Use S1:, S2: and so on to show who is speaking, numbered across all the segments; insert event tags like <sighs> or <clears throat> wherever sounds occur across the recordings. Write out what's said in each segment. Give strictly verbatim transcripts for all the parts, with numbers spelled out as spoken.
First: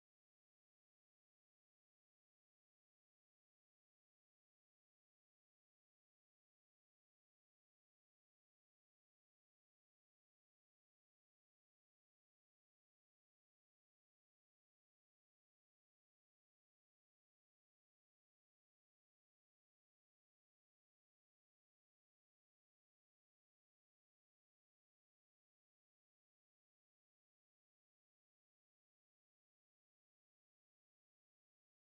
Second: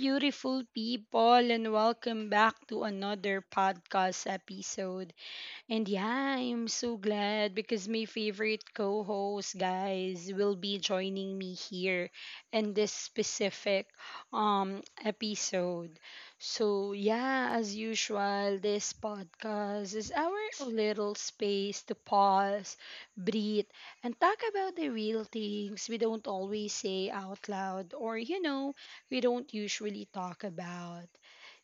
S1: beautiful people, and welcome back to another podcast episode. And yeah, I'm so glad because my favorite co host, guys, will be joining me here in this specific um, episode. So, yeah, as usual, this podcast is our little space to pause, breathe, and talk about the real things we don't always say out loud or, you know, we don't usually talk about.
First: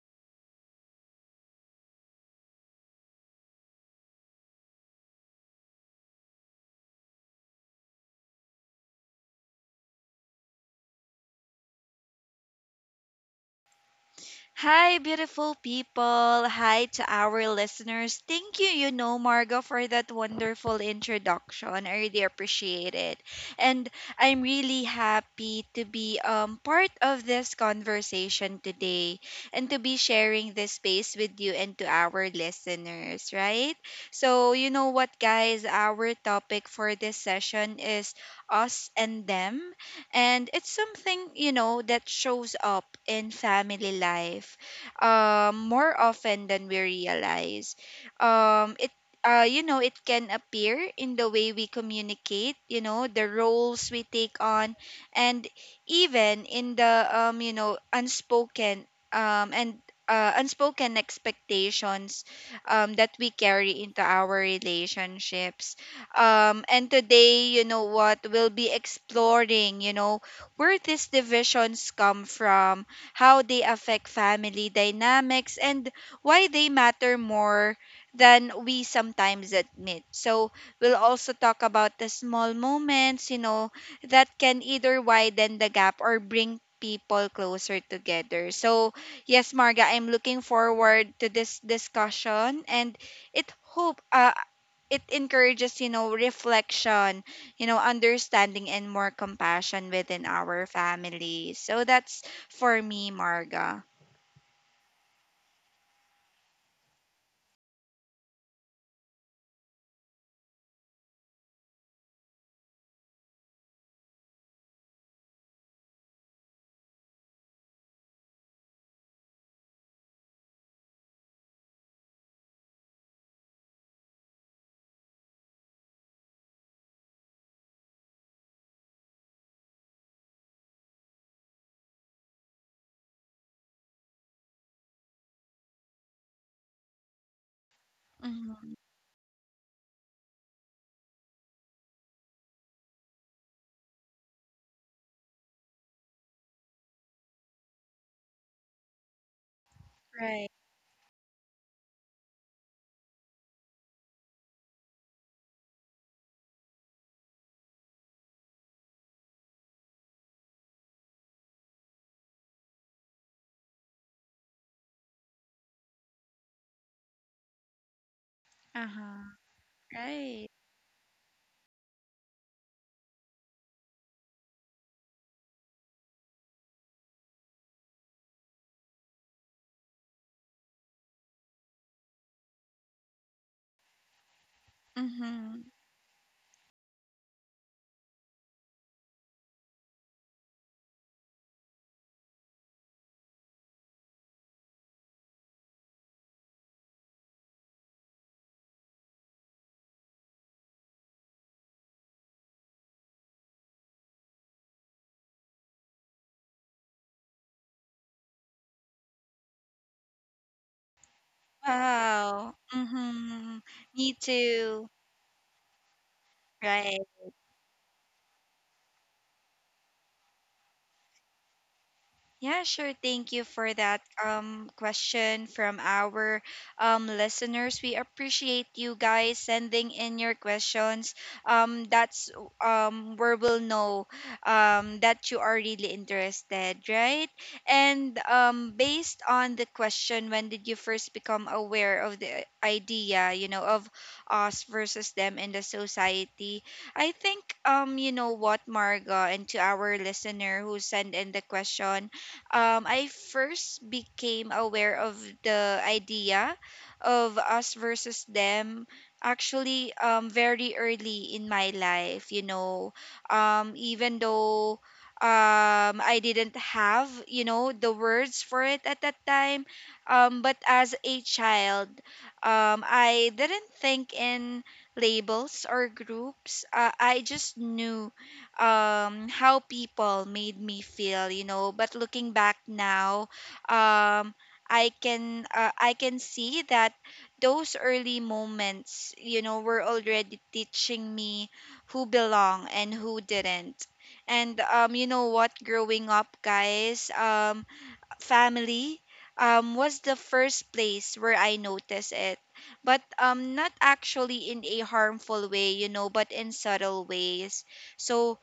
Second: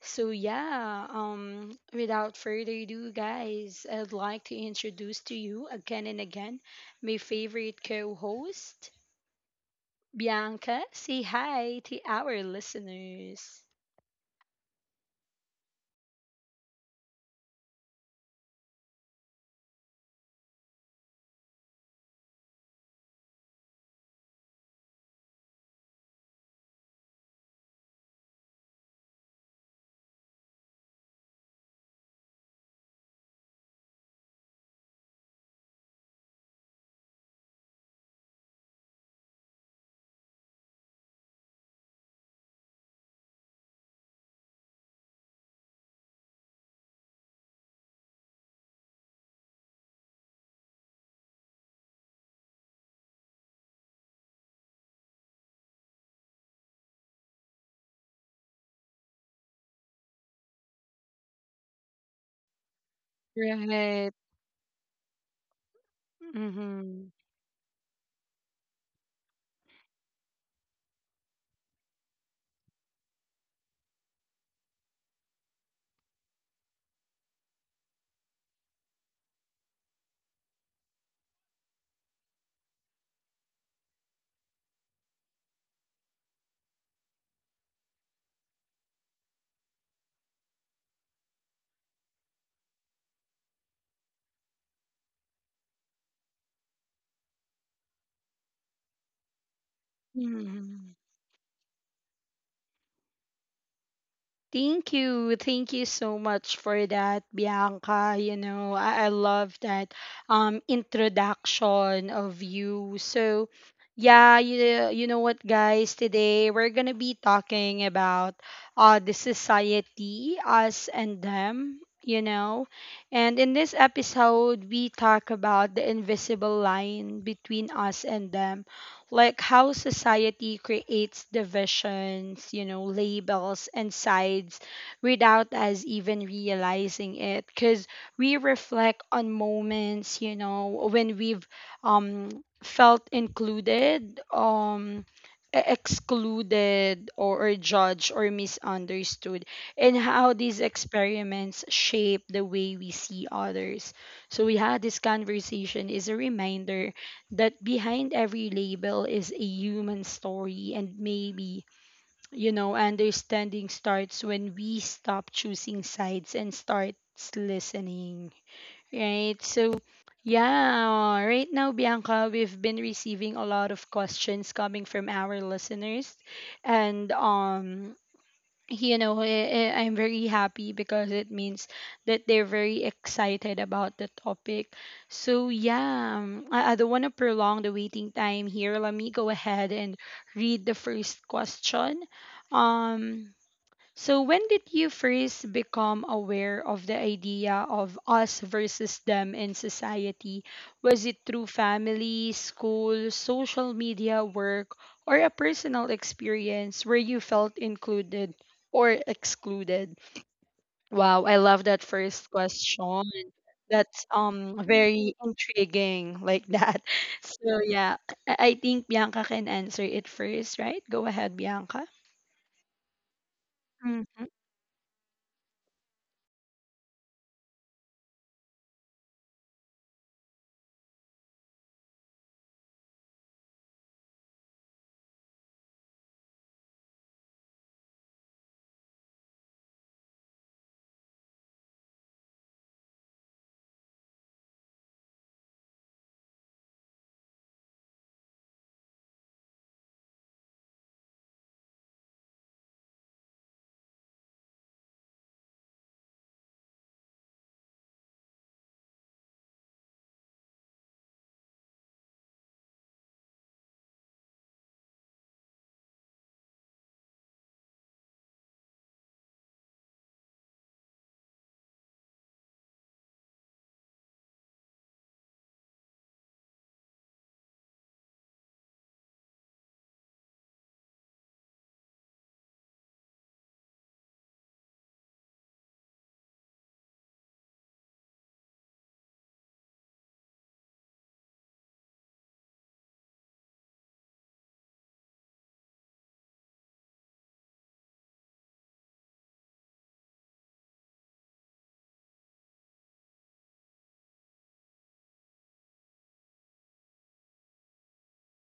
S1: So yeah, um, without further ado, guys, I'd like to introduce to you again and again my favorite co-host, Bianca. Say hi to our listeners.
S2: Hi, beautiful people. Hi to our listeners. Thank you, you know, Margo, for that wonderful introduction. I really appreciate it. And I'm really happy to be um, part of this conversation today, and to be sharing this space with you and to our listeners, right? So, you know what, guys? Our topic for this session is us and them, and it's something you know that shows up in family life um, more often than we realize. Um, it uh, you know It can appear in the way we communicate, you know the roles we take on, and even in the um, you know unspoken, um, and uh, unspoken expectations um, that we carry into
S1: Right.
S2: our relationships. Um, and
S1: Mm-hmm.
S2: today, you know what, we'll be exploring, you know, where these divisions come from, how they affect family dynamics, and why they matter more than we sometimes admit. So we'll also talk about the small moments, you know, that can either widen the gap or bring people closer together. So, yes, Marga, I'm looking forward to this discussion, and it hope uh, it encourages, you know, reflection, you know, understanding, and more compassion within our family. So that's for me, Marga.
S1: Thank you. Thank you so much for that, Bianca. You know, I, I love that um introduction of you. So, yeah, you, you know what, guys? Today we're going to be talking about uh the society, us and them, you know. And in this episode, we talk about the invisible line between us and them, like how society creates divisions, you know, labels and sides without us even realizing it. Because we
S2: Mm-hmm.
S1: reflect on moments, you know, when we've um, felt included, um, e- excluded, or, or judged or misunderstood, and how these
S2: Right.
S1: experiments shape the way we see others. So, yeah, this conversation is a reminder that behind every label is a human story, and maybe, you know, understanding starts when we stop choosing sides and starts listening,
S2: Uh-huh.
S1: right? So
S2: Right.
S1: yeah, right now, Bianca, we've been receiving a lot of questions coming from our listeners, and um you know, eh, eh, I'm very happy because it means that they're very excited about the topic. So,
S2: Mm-hmm.
S1: yeah, um, I, I don't want to prolong the waiting time here. Let me go ahead and read the first question. Um, so, when did you first become aware of the idea of us versus them in society? Was it through family, school, social media, work, or a personal experience where you felt included or excluded? Wow, I love that first
S2: Wow.
S1: question.
S2: Mm-hmm.
S1: That's
S2: Me
S1: um
S2: too.
S1: very intriguing like that.
S2: Right.
S1: <laughs> So yeah, I I think Bianca can answer it first, right? Go ahead, Bianca.
S2: Yeah, sure. Thank you for that
S1: Hmm.
S2: um question from our um listeners. We appreciate you guys sending in your questions. Um that's um where we'll know um that you are really interested, right? And um based on the question, when did you first become aware of the idea, you know, of us versus them in the society? I think, um you know what, Marga, and to our listener who sent in the question, um, I first became aware of the idea of us versus them, actually, um, very early in my life, you know. Um, even though, um, I didn't have, you know, the words for it at that time, um, but as a child, um, I didn't think in labels or groups. Uh, I just knew um how people made me feel you know but looking back now um i can uh, i can see that those early moments, you know were already teaching me who belong and who didn't. And um you know what, growing up, guys, um family um was the first place where i noticed it, but um not actually in a harmful way you know but in subtle ways. So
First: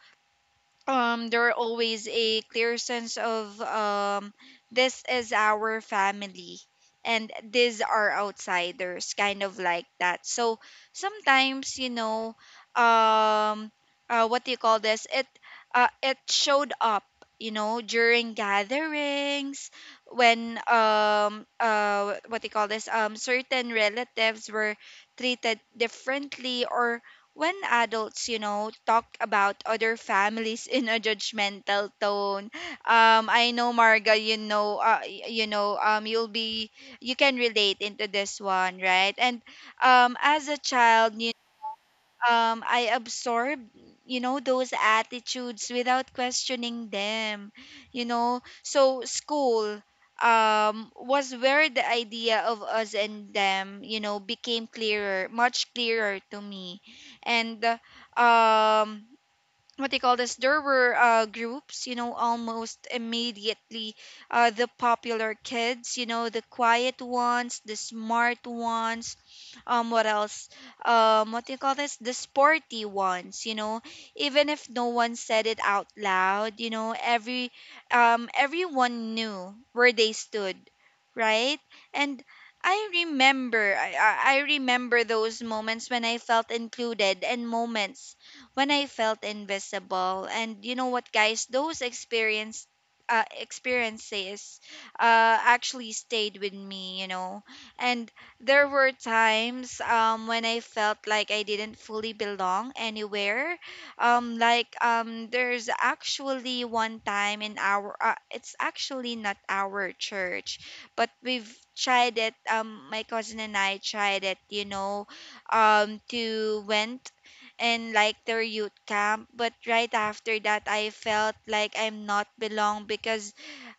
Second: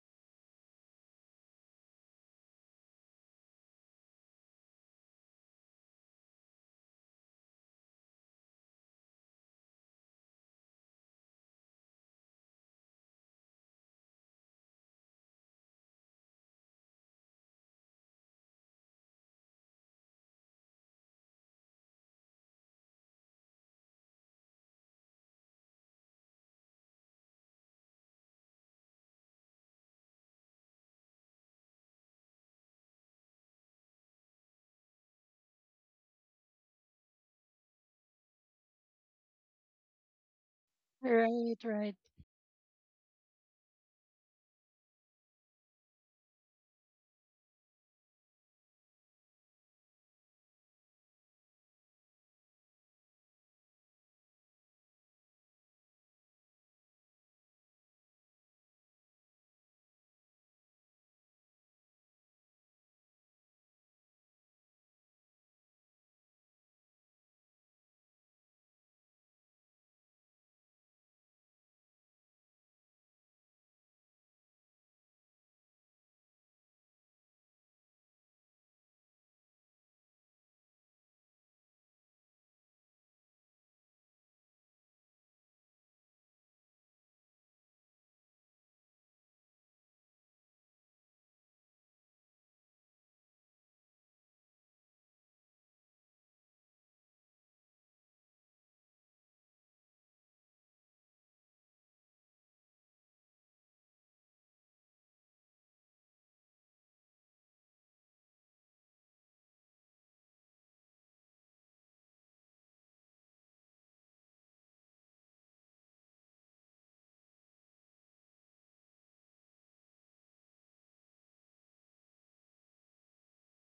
S2: um there are always a clear sense of, um this is our family, and these are outsiders, kind of like that. So sometimes, you know um uh, what do you call this it uh, it showed up, you know during gatherings when um uh what do you call this um certain relatives were treated differently, or when adults, you know, talk about other families <laughs> in a judgmental tone. Um, I know, Marga, you know, uh, y- you know, um, you'll be, you can relate into this one, right? And um, as a child,
S1: Right, right.
S2: um I absorb, you know those attitudes without questioning them. You know so school um was where the idea of us and them, you know became clearer, much clearer to me. And uh, um what they call this there were uh, groups, you know almost immediately: uh, the popular kids, you know the quiet ones, the smart ones, um what else um what do you call this the sporty ones you know Even if no one said it out loud, you know every um everyone knew where they stood, right? And I remember I, I I remember those moments when I felt included, and moments when I felt invisible. And you know what, guys, those experience uh, experiences uh, actually stayed with me, you know. And there were times, um, when I felt like I didn't fully belong anywhere. Um, like, um, there's actually one time in our, uh, it's actually not our church, but we've tried it. Um, my cousin and I tried it, you know, um, to went and like their youth camp, but right after that, i felt like i'm not belong, because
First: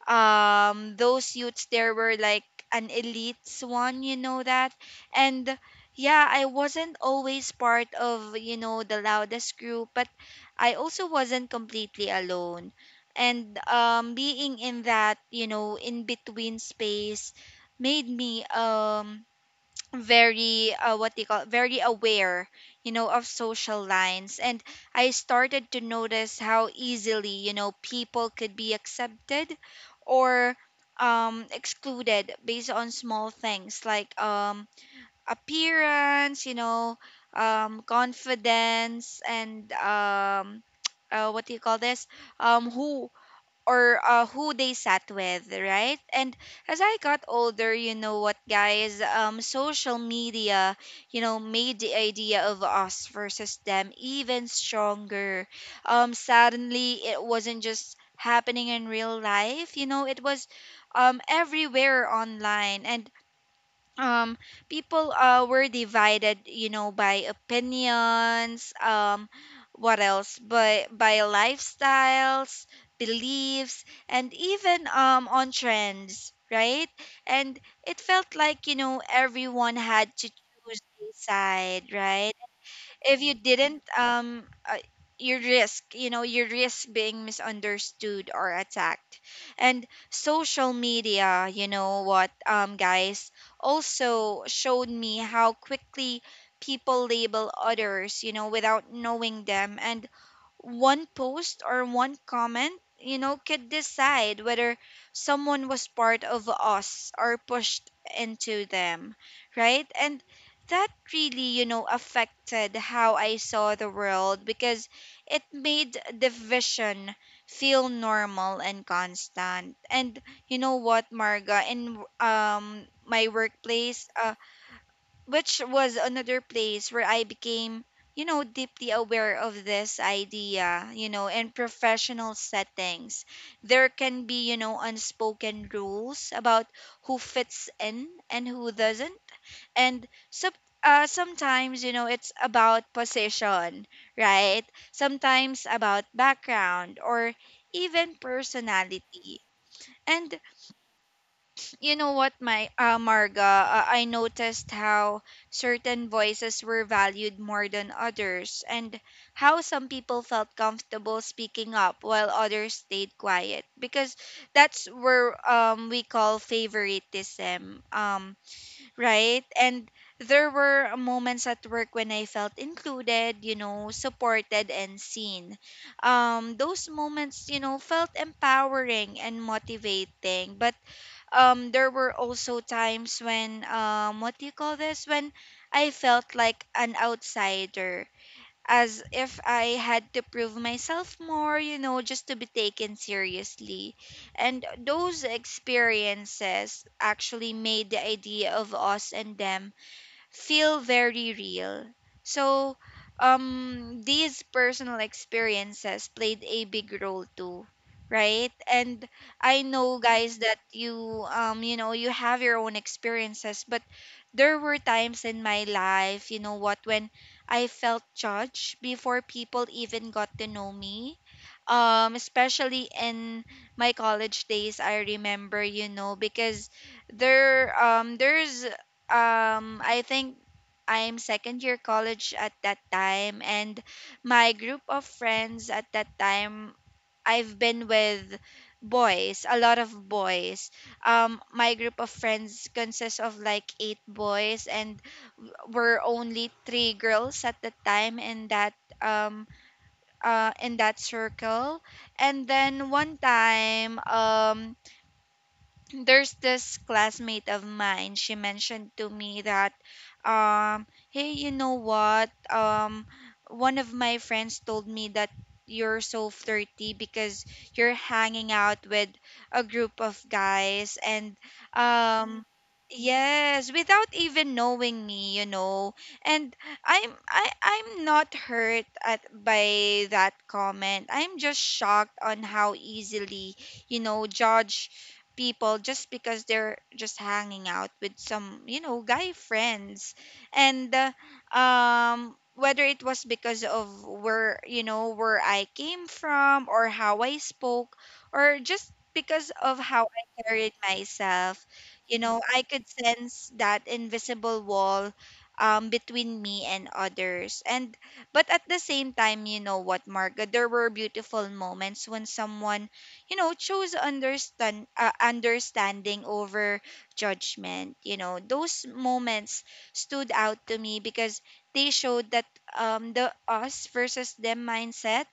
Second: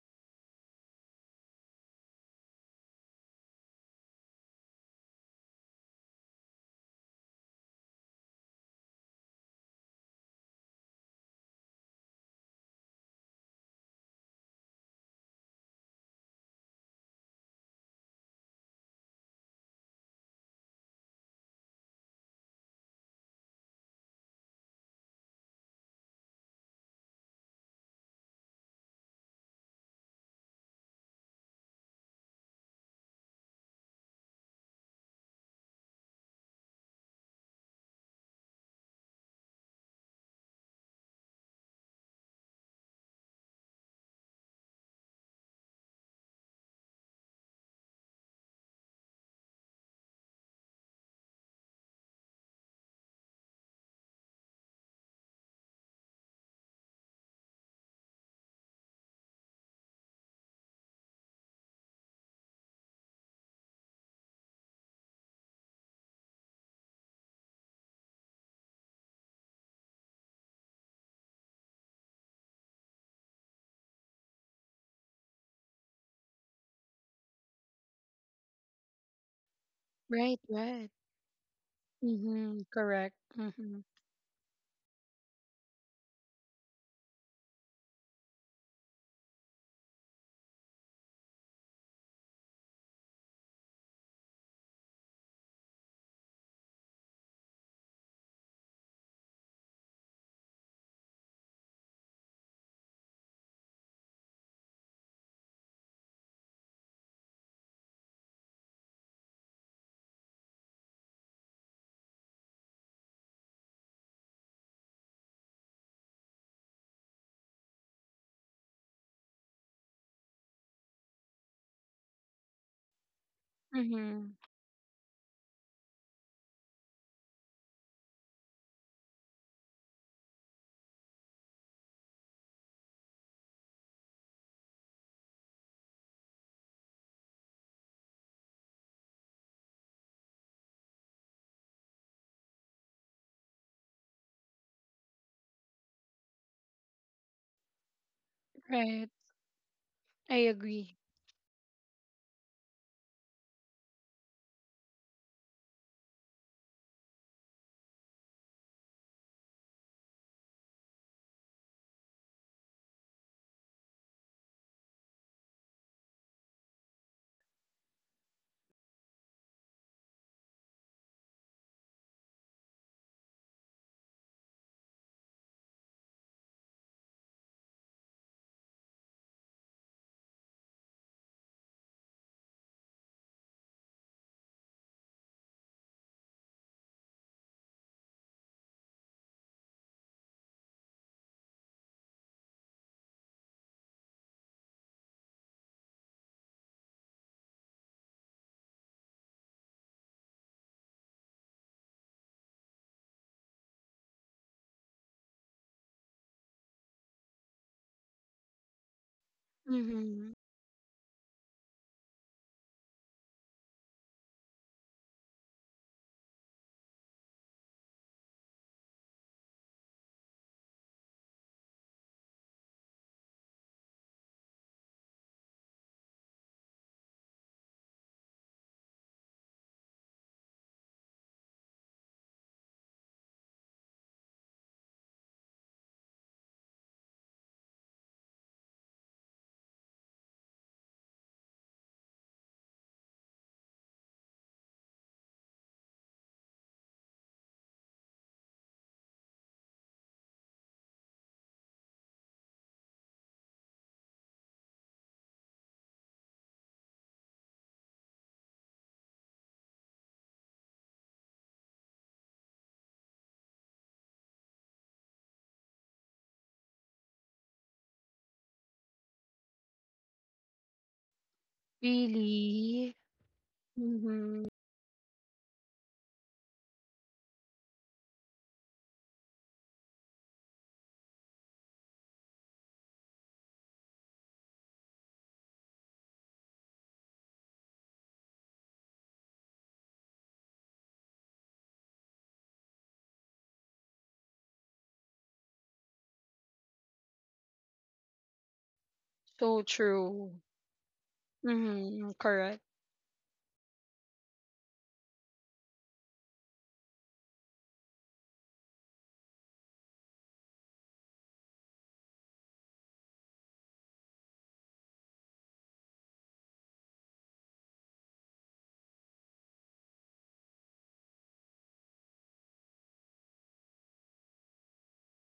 S2: um those youths there were like an elites one, you know that. And yeah, I wasn't always part of, you know the loudest group, but I also wasn't completely alone. And um being in that, you know in between space made me um very uh, what they call very aware, you know of social lines. And i started to notice how easily, you know people could be accepted, or um excluded based on small things like, um appearance, you know um confidence, and um <tsk> uh, what do you call this um who or uh, who they sat with, right? And as I got older, you know what, guys, um, social media, you know, made the idea of us versus them even stronger. Um, suddenly, it wasn't just happening in real life, you know, it was, um, everywhere online. And um people uh were divided, you know, by opinions, um what else by by lifestyles, beliefs, and even um on trends, right? And it felt like, you know everyone had to
S1: Right,
S2: choose
S1: right.
S2: a side, right?
S1: Mm-hmm. Correct.
S2: If you
S1: Mm-hmm.
S2: didn't, um uh, you risk you know you risk being misunderstood or attacked. And social media, you know what, um guys, also showed me how quickly people label others, you know, without knowing them. And one post or one comment, you know, could decide whether someone was part of us or pushed into them, right? And that really, you know, affected how I saw the world, because it made division feel normal and constant. And you know what, Marga, in um my workplace, uh,
S1: Mm-hmm.
S2: which was another place where I became, you know, deeply aware of this idea, you know, in professional settings. There can be, you know, unspoken rules about who fits in and who doesn't. And sub uh, sometimes, you know, it's about position, right? Sometimes about background, or even
S1: Right.
S2: personality. And
S1: I agree.
S2: you know what, my uh, Marga, uh, I noticed how certain voices were valued more than others, and how some people felt comfortable speaking up while others stayed quiet. Because that's where um we call favoritism, um, right? And there were moments at work when I felt included, you know, supported, and seen. Um, those moments, you know, felt empowering and motivating, but um there were also times when um what do you call this when I felt like an outsider, as if I had to prove myself more, you know, just to be taken seriously. And those experiences actually made the idea of us and them feel very real. So, um, these personal experiences played a big role too, right? And I know, guys,
S1: Mm-hmm.
S2: that you, um, you know, you have your own experiences, but there were times in my life, you know what, when I felt judged before people even got to know me, um especially in my college days. I remember, you know because there um there's um i think i'm second year college at that time, and my group of friends at that time, i've been with boys, a lot of boys. Um my group of friends consists of like eight boys, and were only three girls at the time in that um uh, in that circle. And then one time, um, there's this classmate of mine, she mentioned to me that, um, hey, you know what, um one of my friends told me that you're so flirty because you're hanging out with a group of guys. And um
S1: Really?
S2: yes, without even
S1: Mm-hmm.
S2: knowing me you know And i'm I, i'm not hurt at by that comment, i'm just shocked on how easily, you know judge people just because they're just hanging out with some, you know guy friends. And uh, um whether it was because of where you know where I came from, or how I spoke, or just because
S1: So
S2: of how I
S1: true.
S2: carried myself, you
S1: Mm-hmm.
S2: know I
S1: Correct.
S2: could sense that invisible wall, um, between me and others. And but at the same time, you know what, Marga, there were beautiful moments when someone, you know chose understand uh, understanding over judgment you know Those moments stood out to me because they showed that um the us versus them mindset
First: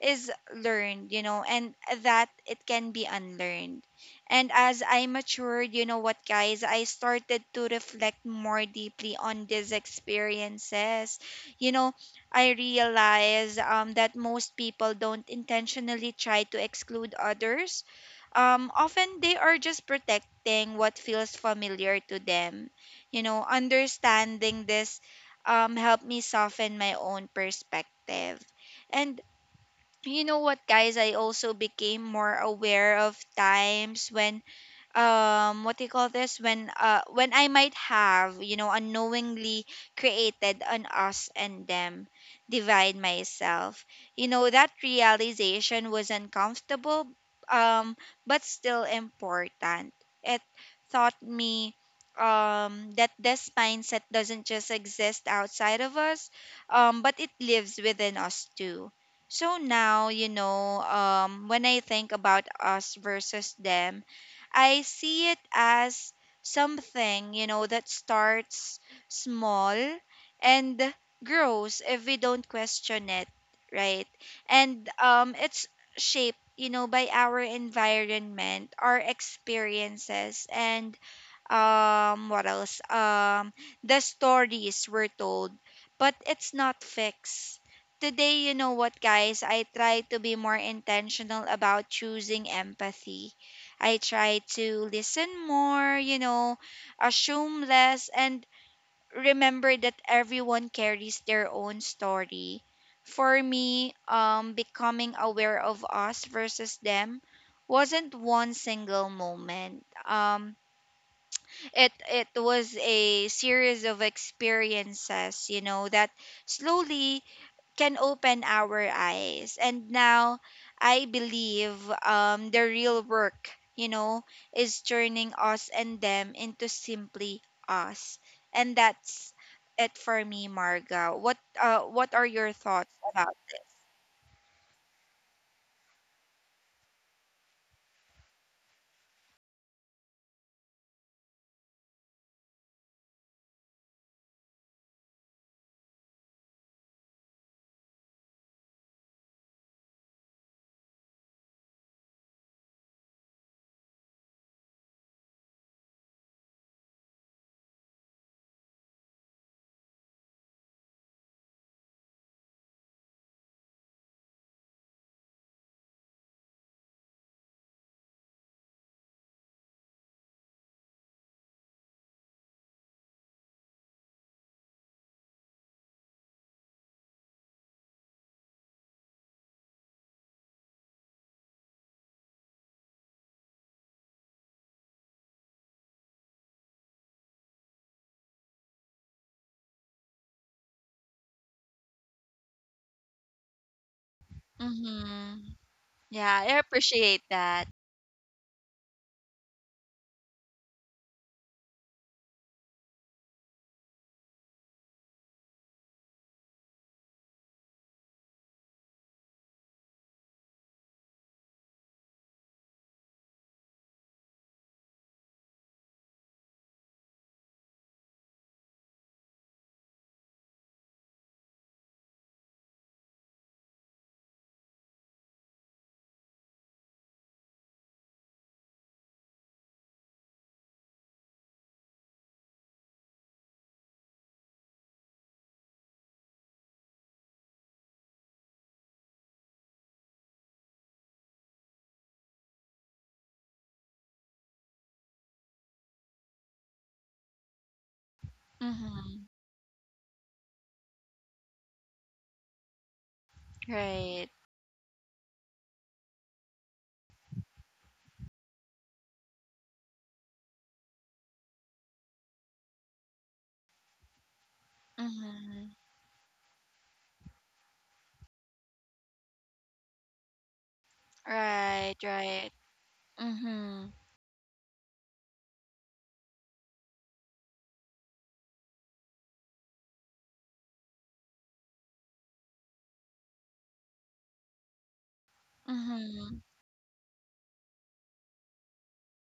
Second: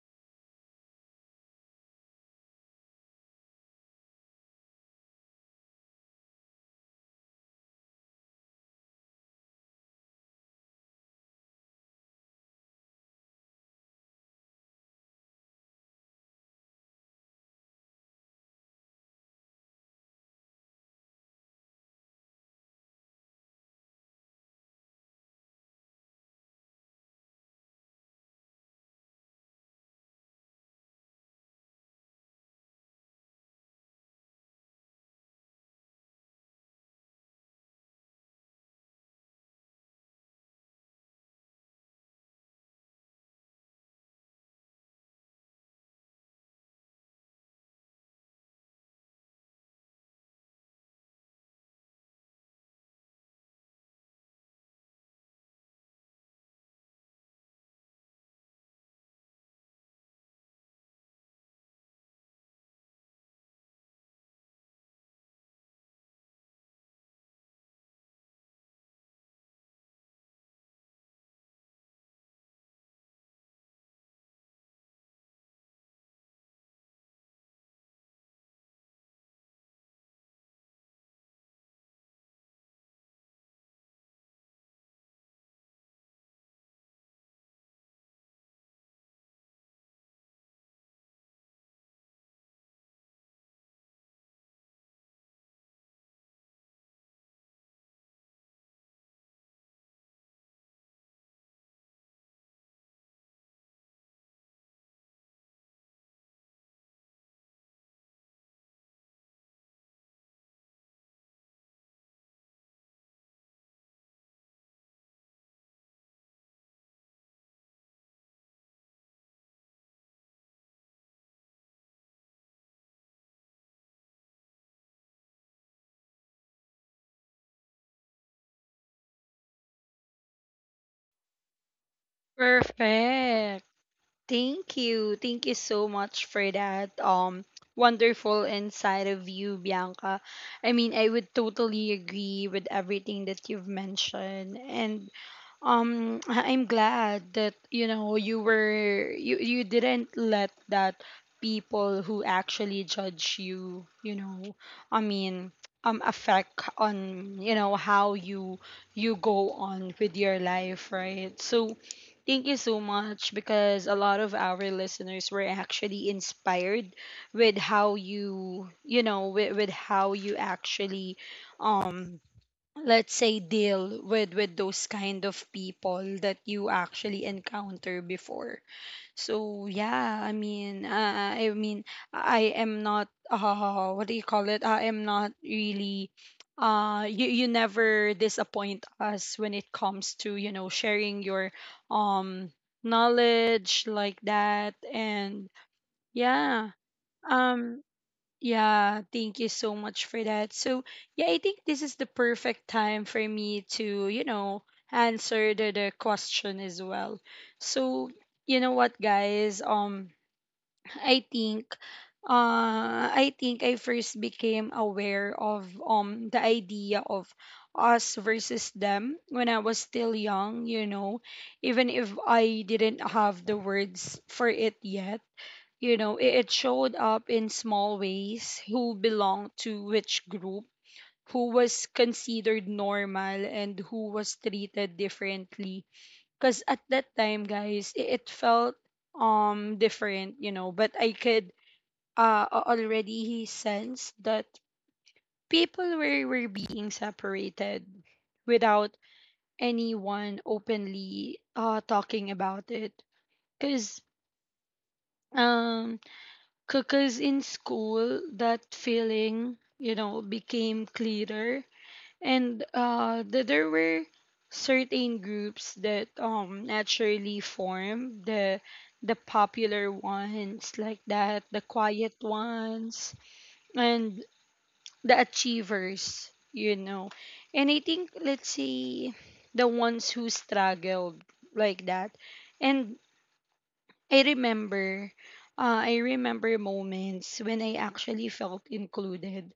S2: is learned, you know, and that it can be unlearned. And as I matured, you know what, guys, I started to reflect more deeply on these experiences. You know, I realized, um, that most people don't intentionally try to exclude others. Um, often they are just protecting what feels familiar to them. You know, understanding this, um, helped me soften my own perspective. And you know what, guys? I also became more aware of times when um what do you call this when uh when I might have you know unknowingly created an us and them divide myself you know That realization was uncomfortable, um but still important. It taught me um that this mindset doesn't just exist outside of us, um but it lives within us too. So now, you know um when I think about us versus them, I see it as something, you know, that starts small and grows if we don't question it, right? And um it's shaped, you know, by our environment, our experiences, and um what else um the stories were told. But it's not fixed. Today, you know what, guys, I try to be more intentional about choosing empathy. I try to listen more, you know assume less, and remember that everyone carries their own story. For me, um becoming aware of us versus them wasn't one single moment. Um it it was a series of experiences you know that slowly can open our eyes. And now I believe um the real work you know is turning us and them into simply us. And that's it for me, Marga. What uh what are your thoughts about?
S1: Perfect. Thank you. Thank you so much for that um wonderful insight of you, Bianca. I mean, I would totally agree with everything that you've mentioned, and um <clears throat> I- I'm glad that, you know, you were, you you didn't let that people who actually judge you, you know, I mean, um affect on you know how you you go on with your life, right? So thank you so much, because a lot of our listeners were actually inspired with how you, you know, with, with how you actually um let's say deal with with those kind of people that you actually encounter before. So yeah, I mean, uh, I mean, I am not. Uh, what do you call it? I am not really. Uh, you you never disappoint us when it comes to you know sharing your um knowledge like that, and
S2: Mm-hmm. Yeah,
S1: yeah.
S2: I appreciate
S1: um
S2: that.
S1: yeah, thank you so much for that. So, yeah, I think this is the perfect time for me to, you know, answer the, the question as well. So, you know what, guys? Um, <sighs> I think, uh, I think I first became aware of um the idea of us versus them when I was still young, you know, even if I didn't have the words for it yet. You know, it, it showed up in small ways: who belonged to which group, who was considered normal, and who was treated differently. Because at that time, guys, it, it felt um different, you know, but I could uh a- already sense that people were, were being separated without
S2: Mm-hmm.
S1: anyone openly uh talking about it. Because
S2: Right.
S1: um because in school, that feeling, you know, became clearer. And uh, th- there were certain groups
S2: Mm-hmm.
S1: that um, naturally formed: the the popular ones like that, the
S2: Right,
S1: quiet
S2: right.
S1: ones,
S2: Mm-hmm.
S1: and the achievers, you know. And I think, let's say, the ones who struggled like that. And I remember, uh, I remember
S2: Mhm.
S1: moments when I actually felt included,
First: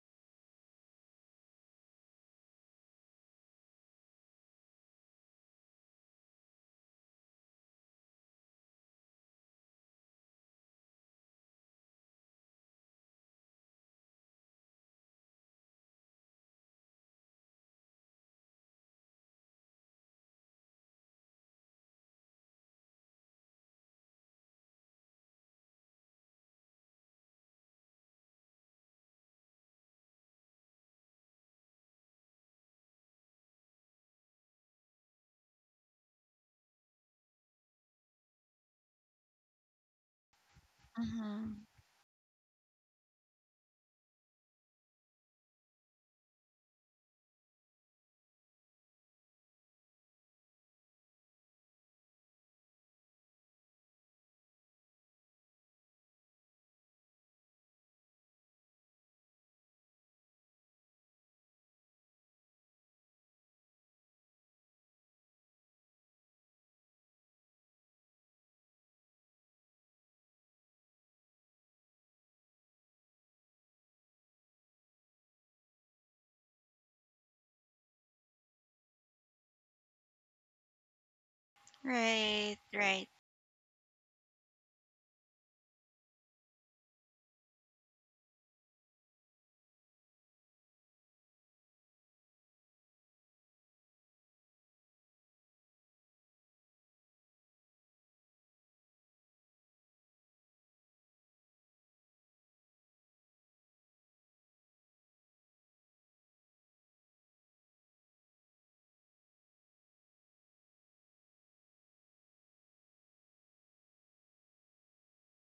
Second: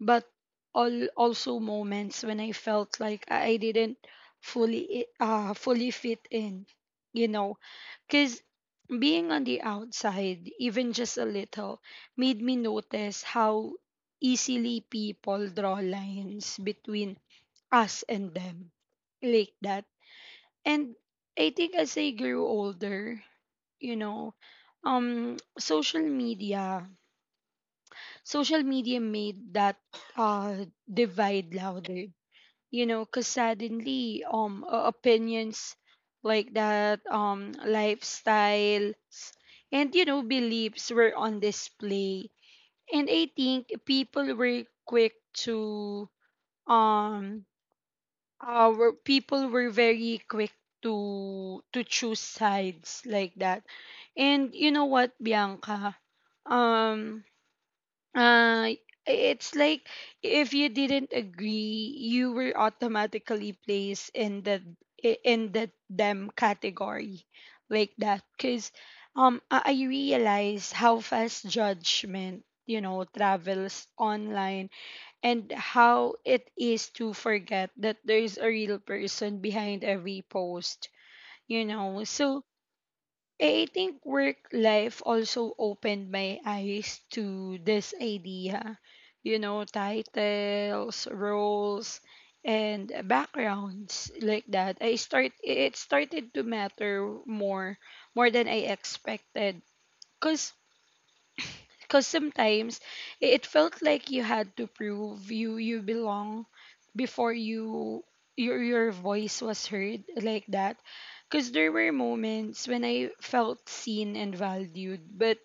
S1: but all also moments when I felt like I didn't fully eh, uh fully fit in, you know, because being on the outside, even just a little, made me notice how easily people draw lines between us and them, like that. And I think as I grew older, you know, um social media social media made that uh divide louder, you know, because suddenly um o- opinions like that, um lifestyles, and you know beliefs were on
S2: Mhm.
S1: display, and I think people were quick to um our people were very quick to to choose sides like that. And you know what, Bianca? Um uh it's like if you didn't agree, you were automatically placed in the i- in the them category like that, cuz um I I realized how fast judgment, you know, travels online and how it is to forget that there is a real person behind every post, you know. So I
S2: Right, right.
S1: I think work life also opened my eyes to this idea, you know, titles, roles, and backgrounds like that. I start it started to matter more more than I expected, cause because sometimes i- it felt like you had to prove you you belong before you your your voice was heard like that, because there were moments when I felt seen and valued, but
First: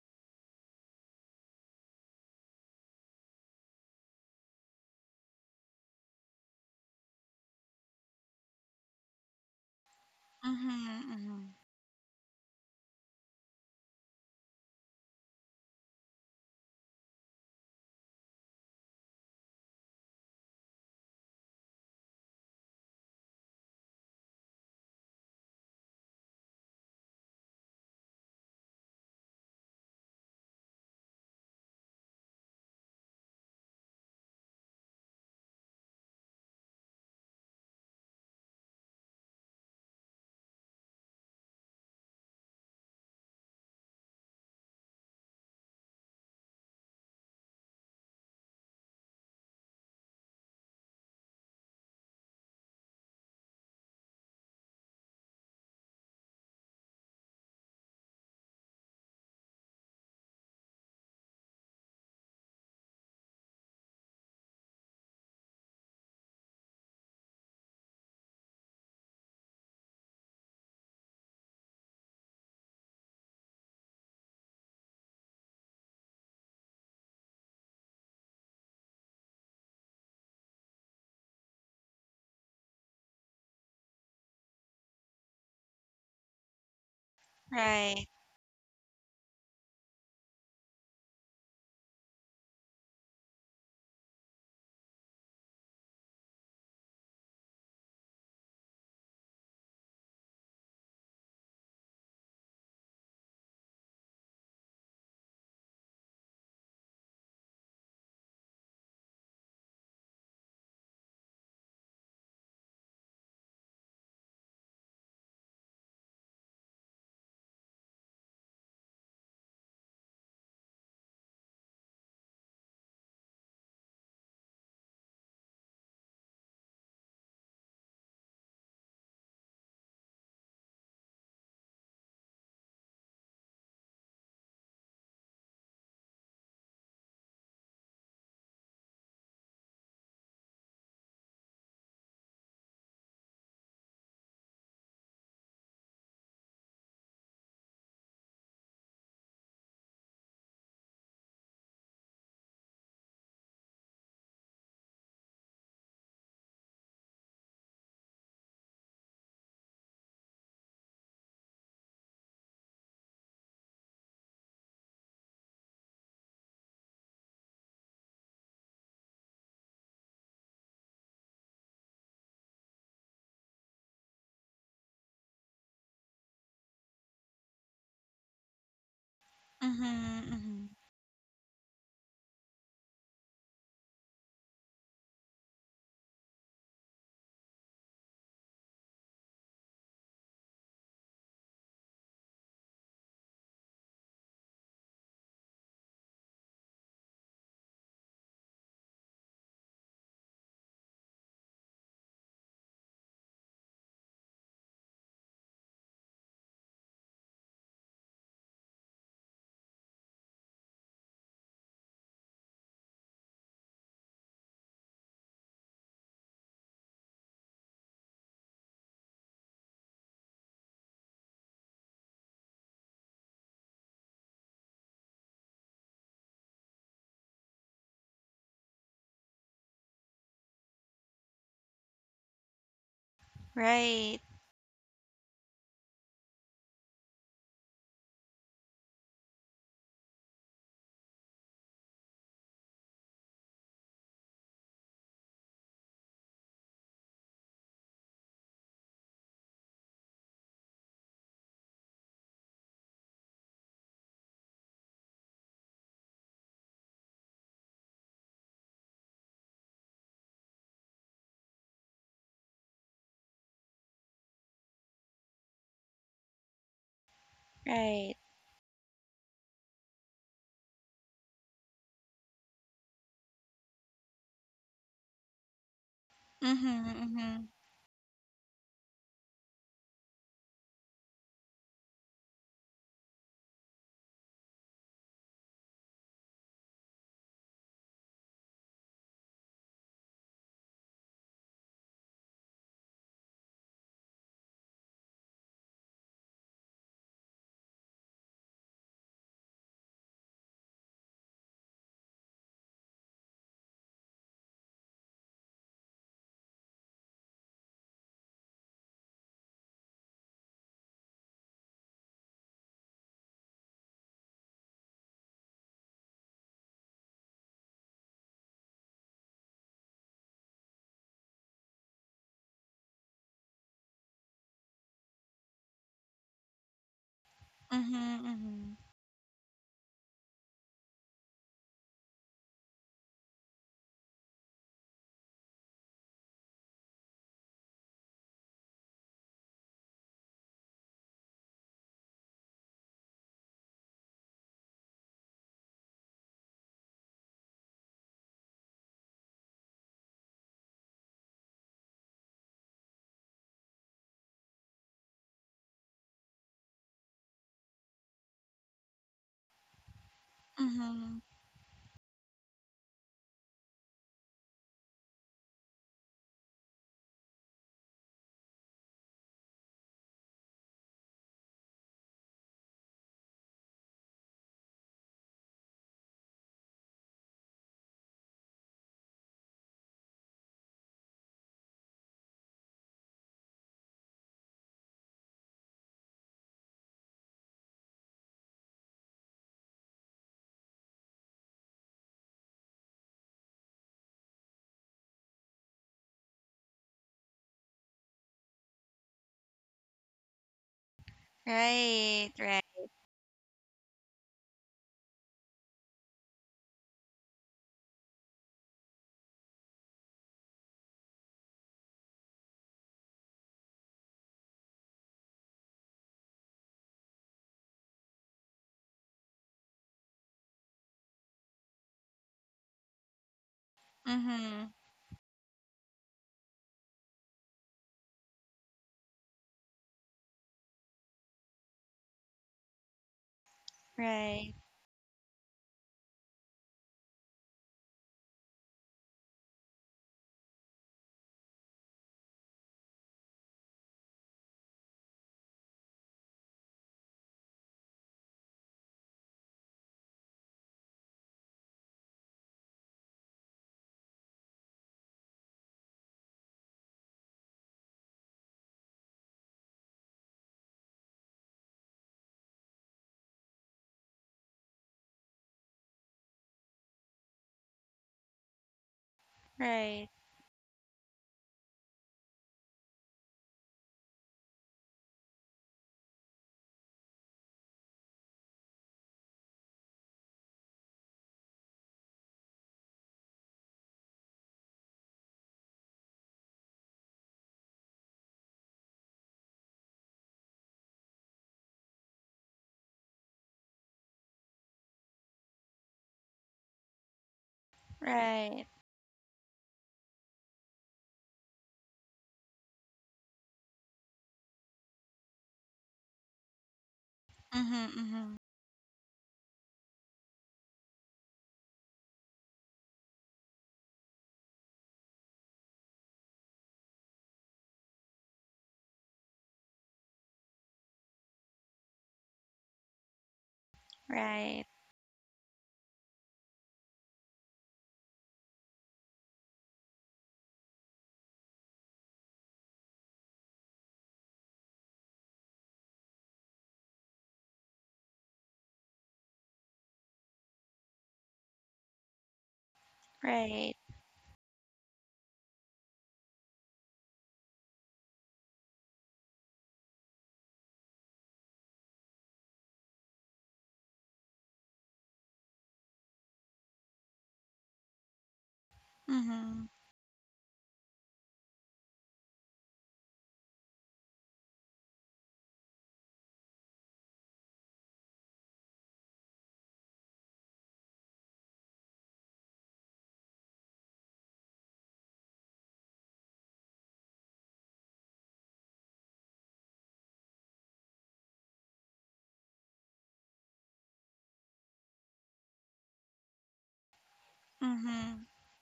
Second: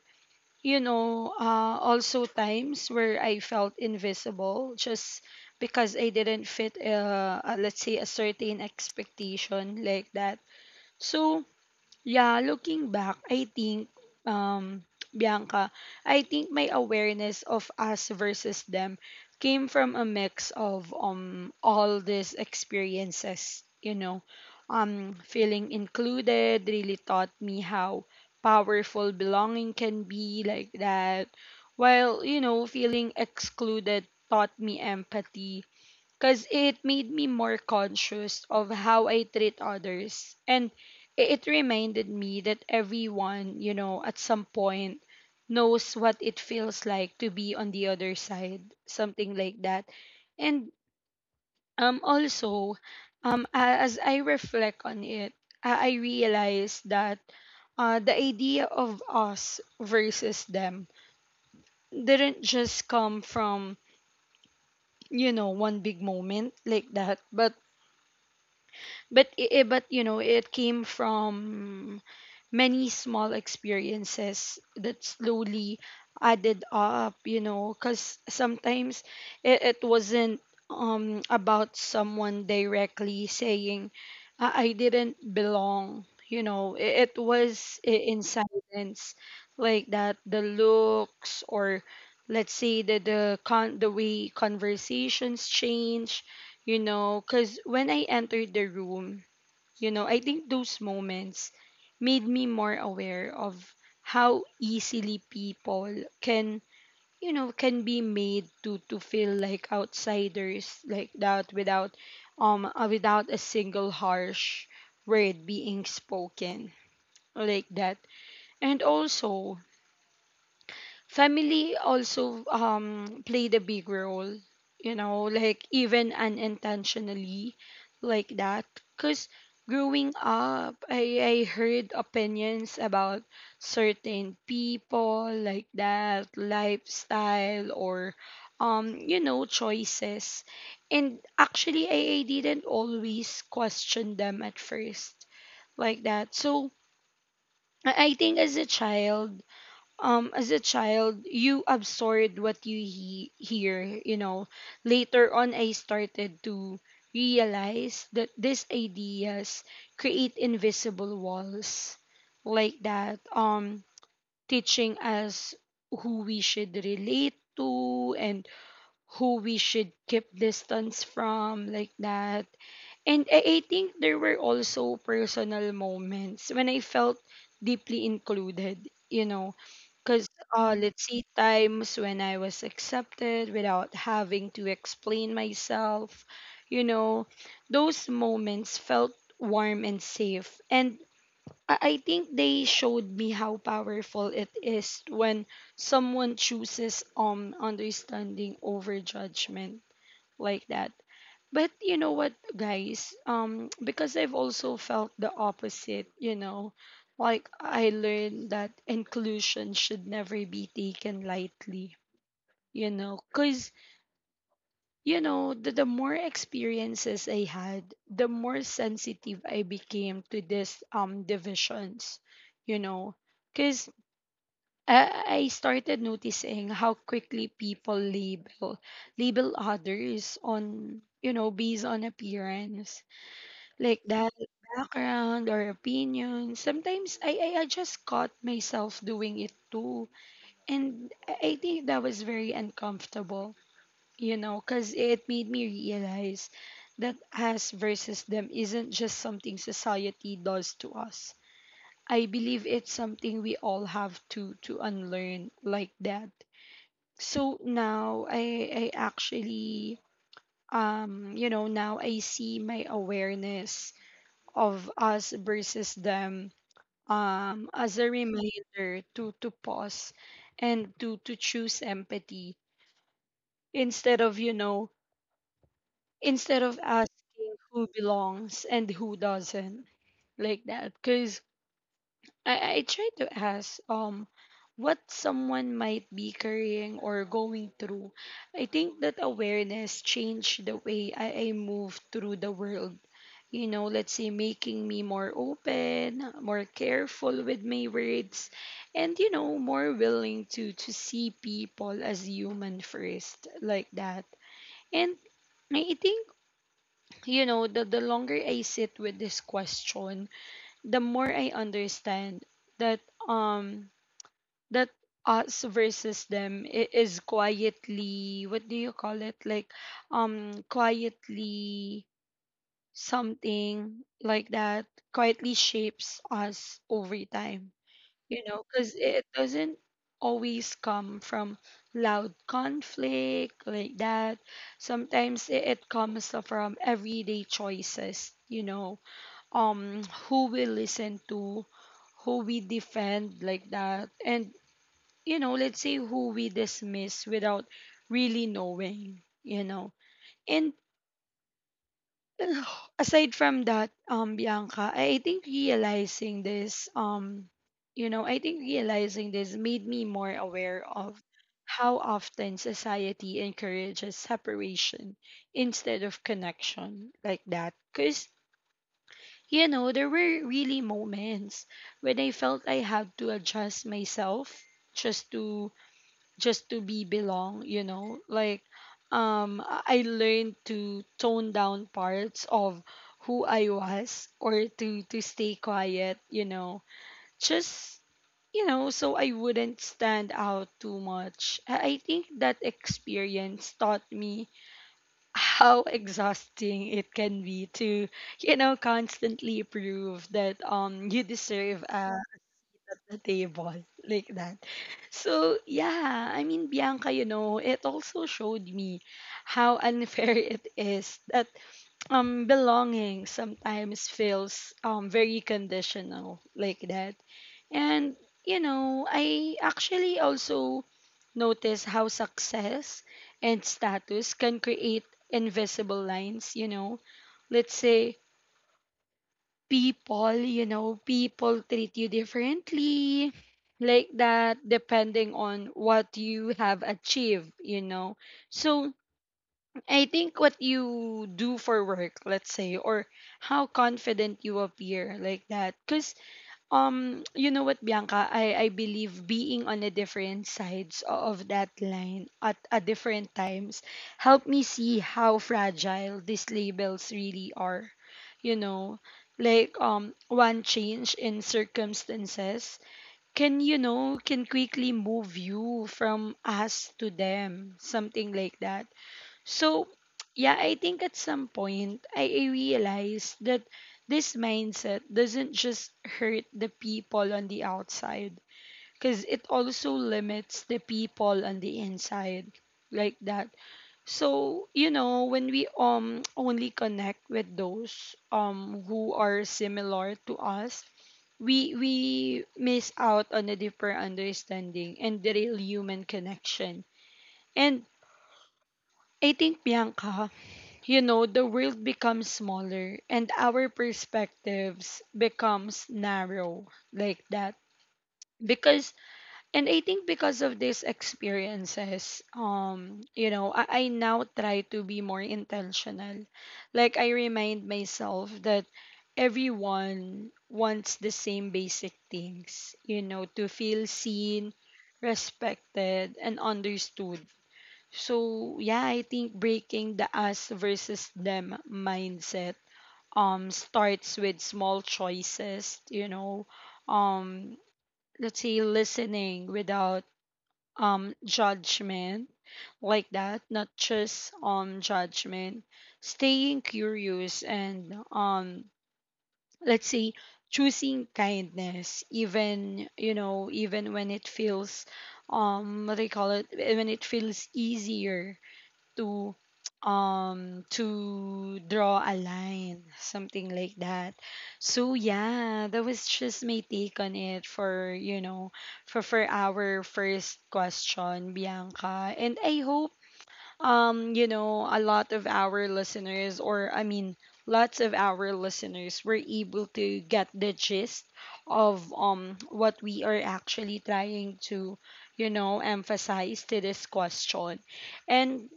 S1: you know uh, also times where I felt invisible just because I didn't fit, uh, uh, let's say a certain expectation like that.
S2: Mhm.
S1: So
S2: Mhm.
S1: yeah, looking back, I think, um, <tsk> Bianca, I think my awareness of us versus them came from a mix of um all these experiences, you know. Um, feeling included really taught me how powerful belonging can be like that. While, you know, feeling excluded taught me empathy because it made me more conscious of how I treat others. And i- it reminded me that everyone, you know, at some point knows what it feels like to be on the other side, something like that. And um, also, um, a- as I reflect on it, I I realized that uh, the idea of us versus them didn't just come from, you know, one big moment like that, but but i- i- but you know it came from many small experiences that slowly added up, you know, because sometimes it, it wasn't um about someone directly saying i, I didn't belong. You know, it, it was
S2: Right.
S1: i- in silence like that, the looks, or let's say the the con the way conversations change, you know, because when I entered the room, you know, I think those moments made me more aware of how easily people can, you know, can be made to to feel like outsiders like that, without um uh, without a single harsh word being spoken like that. And also, family also um played a big role, you know, like even unintentionally like that, because growing up I, I heard opinions about certain people like that, lifestyle or um you know choices, and actually I, I didn't always question them at first like that. so i I think as a child, um, as a child, you absorbed what you he- hear, you know. Later on, I started to realize that these ideas create invisible walls like that, um, teaching us who we should relate to and who we should keep distance from, like that. And I, I think there were also personal moments when I felt deeply included, you know,
S2: Mhm.
S1: because
S2: Mhm.
S1: uh, Mm-hmm. Let's see, times when I was accepted without having to explain myself, you know, those moments felt warm and safe. And I I think they showed me how powerful it is when someone chooses um understanding over judgment like that. But you know what, guys? Um, because I've also felt the opposite. You know, like I learned that inclusion should never be taken lightly. You know, cause you know, the, the more experiences I had, the more sensitive I became to this um divisions, you know, because I, I started noticing how quickly people label label others on you know based on appearance like
S2: Right,
S1: that, background, or opinion. Sometimes I, I I just caught myself doing it too, and i I think that was very uncomfortable, you know, because it made me realize that us versus them isn't just something society does to us. I believe it's something we all have to to unlearn like that. So now I I actually, um you know now I see my awareness of us versus them um as a
S2: right.
S1: reminder to to pause and to to choose empathy, instead of you know instead
S2: Mhm.
S1: of
S2: Mhm.
S1: asking who belongs and who doesn't, like that. Because I, I try to ask, um what someone might be carrying or going through. I think that awareness changed the way i, I move through the world, you know, let's say making me more open, more careful with my words, and you know, more willing to to see people as human first, like that. And I think, you know, the, the longer I sit with this question, the more I understand that um that us versus them i- is quietly, what do you call it, like, um quietly something like that quietly shapes us over time,
S2: Mhm.
S1: you know,
S2: Mhm.
S1: because it doesn't always come from loud conflict, like that. Sometimes it, it comes from everyday choices, you know, um, who we listen to, who we defend, like that, and you know, let's say who we dismiss without really knowing, you know. And <sighs> aside from that, um, Bianca, I I think realizing this, um, you know, I think realizing this made me more aware
S2: Mhm.
S1: of how often society encourages separation instead of connection, like that. Because, you know, there were really moments when I felt I had to adjust myself just to just to be belong, you know? Like, um I I learned to tone down parts of who I was, or to to stay quiet, you know. Just, you know, so I wouldn't stand out too much. I I think that experience taught me how <laughs> exhausting it can be to, you know, constantly prove that, um you deserve a
S2: Right, right.
S1: the table <laughs> like that. So yeah, I mean, Bianca, you know, it also showed me how unfair <laughs> it is that, um belonging sometimes feels um very conditional, like that. And you know, I actually also notice how success and status can
S2: Mhm.
S1: create invisible lines, you know. Let's say people, you know, people treat you differently, like
S2: Right,
S1: that, depending on what you have achieved, you know. So, I think what you do for work, let's say, or how confident you appear, like that, cuz um, you know what, Bianca? I, I believe being on a different sides o- of that line at a different times helped me see how fragile these labels really are. You know, like, um one change in circumstances can, you know, can quickly move you from us to them, something like that. So,
S2: right.
S1: yeah, I think at some point I, I realized that this mindset doesn't just hurt the people on the outside, because it also limits the people on the inside, like that. So, you know, when we, um <tsk> only connect with those, um who are similar to us, we we miss out on a deeper understanding and the real human connection. And
S2: Right.
S1: I think, Bianca, you know, the world becomes smaller and our perspectives becomes narrow, like that.
S2: Mhm. Mhm.
S1: Because, and I think because of these experiences, um, you know, I, I now try to be more intentional. Like, I remind myself that everyone wants the same basic things, you know, to feel seen,
S2: Right,
S1: respected, and understood. So yeah, I think breaking the us versus them mindset um starts with small choices, you know. Um let's say listening without um judgment, like that,
S2: right.
S1: not just um judgment, staying curious, and um let's say choosing kindness, even, you know, even when it feels, um what do you call it when it feels easier to
S2: Mhm.
S1: um to draw a line, something like that. So yeah, that was just my take on it for, you know for for our first question, Bianca, and I hope, um, you know, a lot of our listeners, or I mean, lots of our listeners were able to get the gist of, um what we are actually trying to, you know, emphasize to this question.
S2: Mhm.
S1: And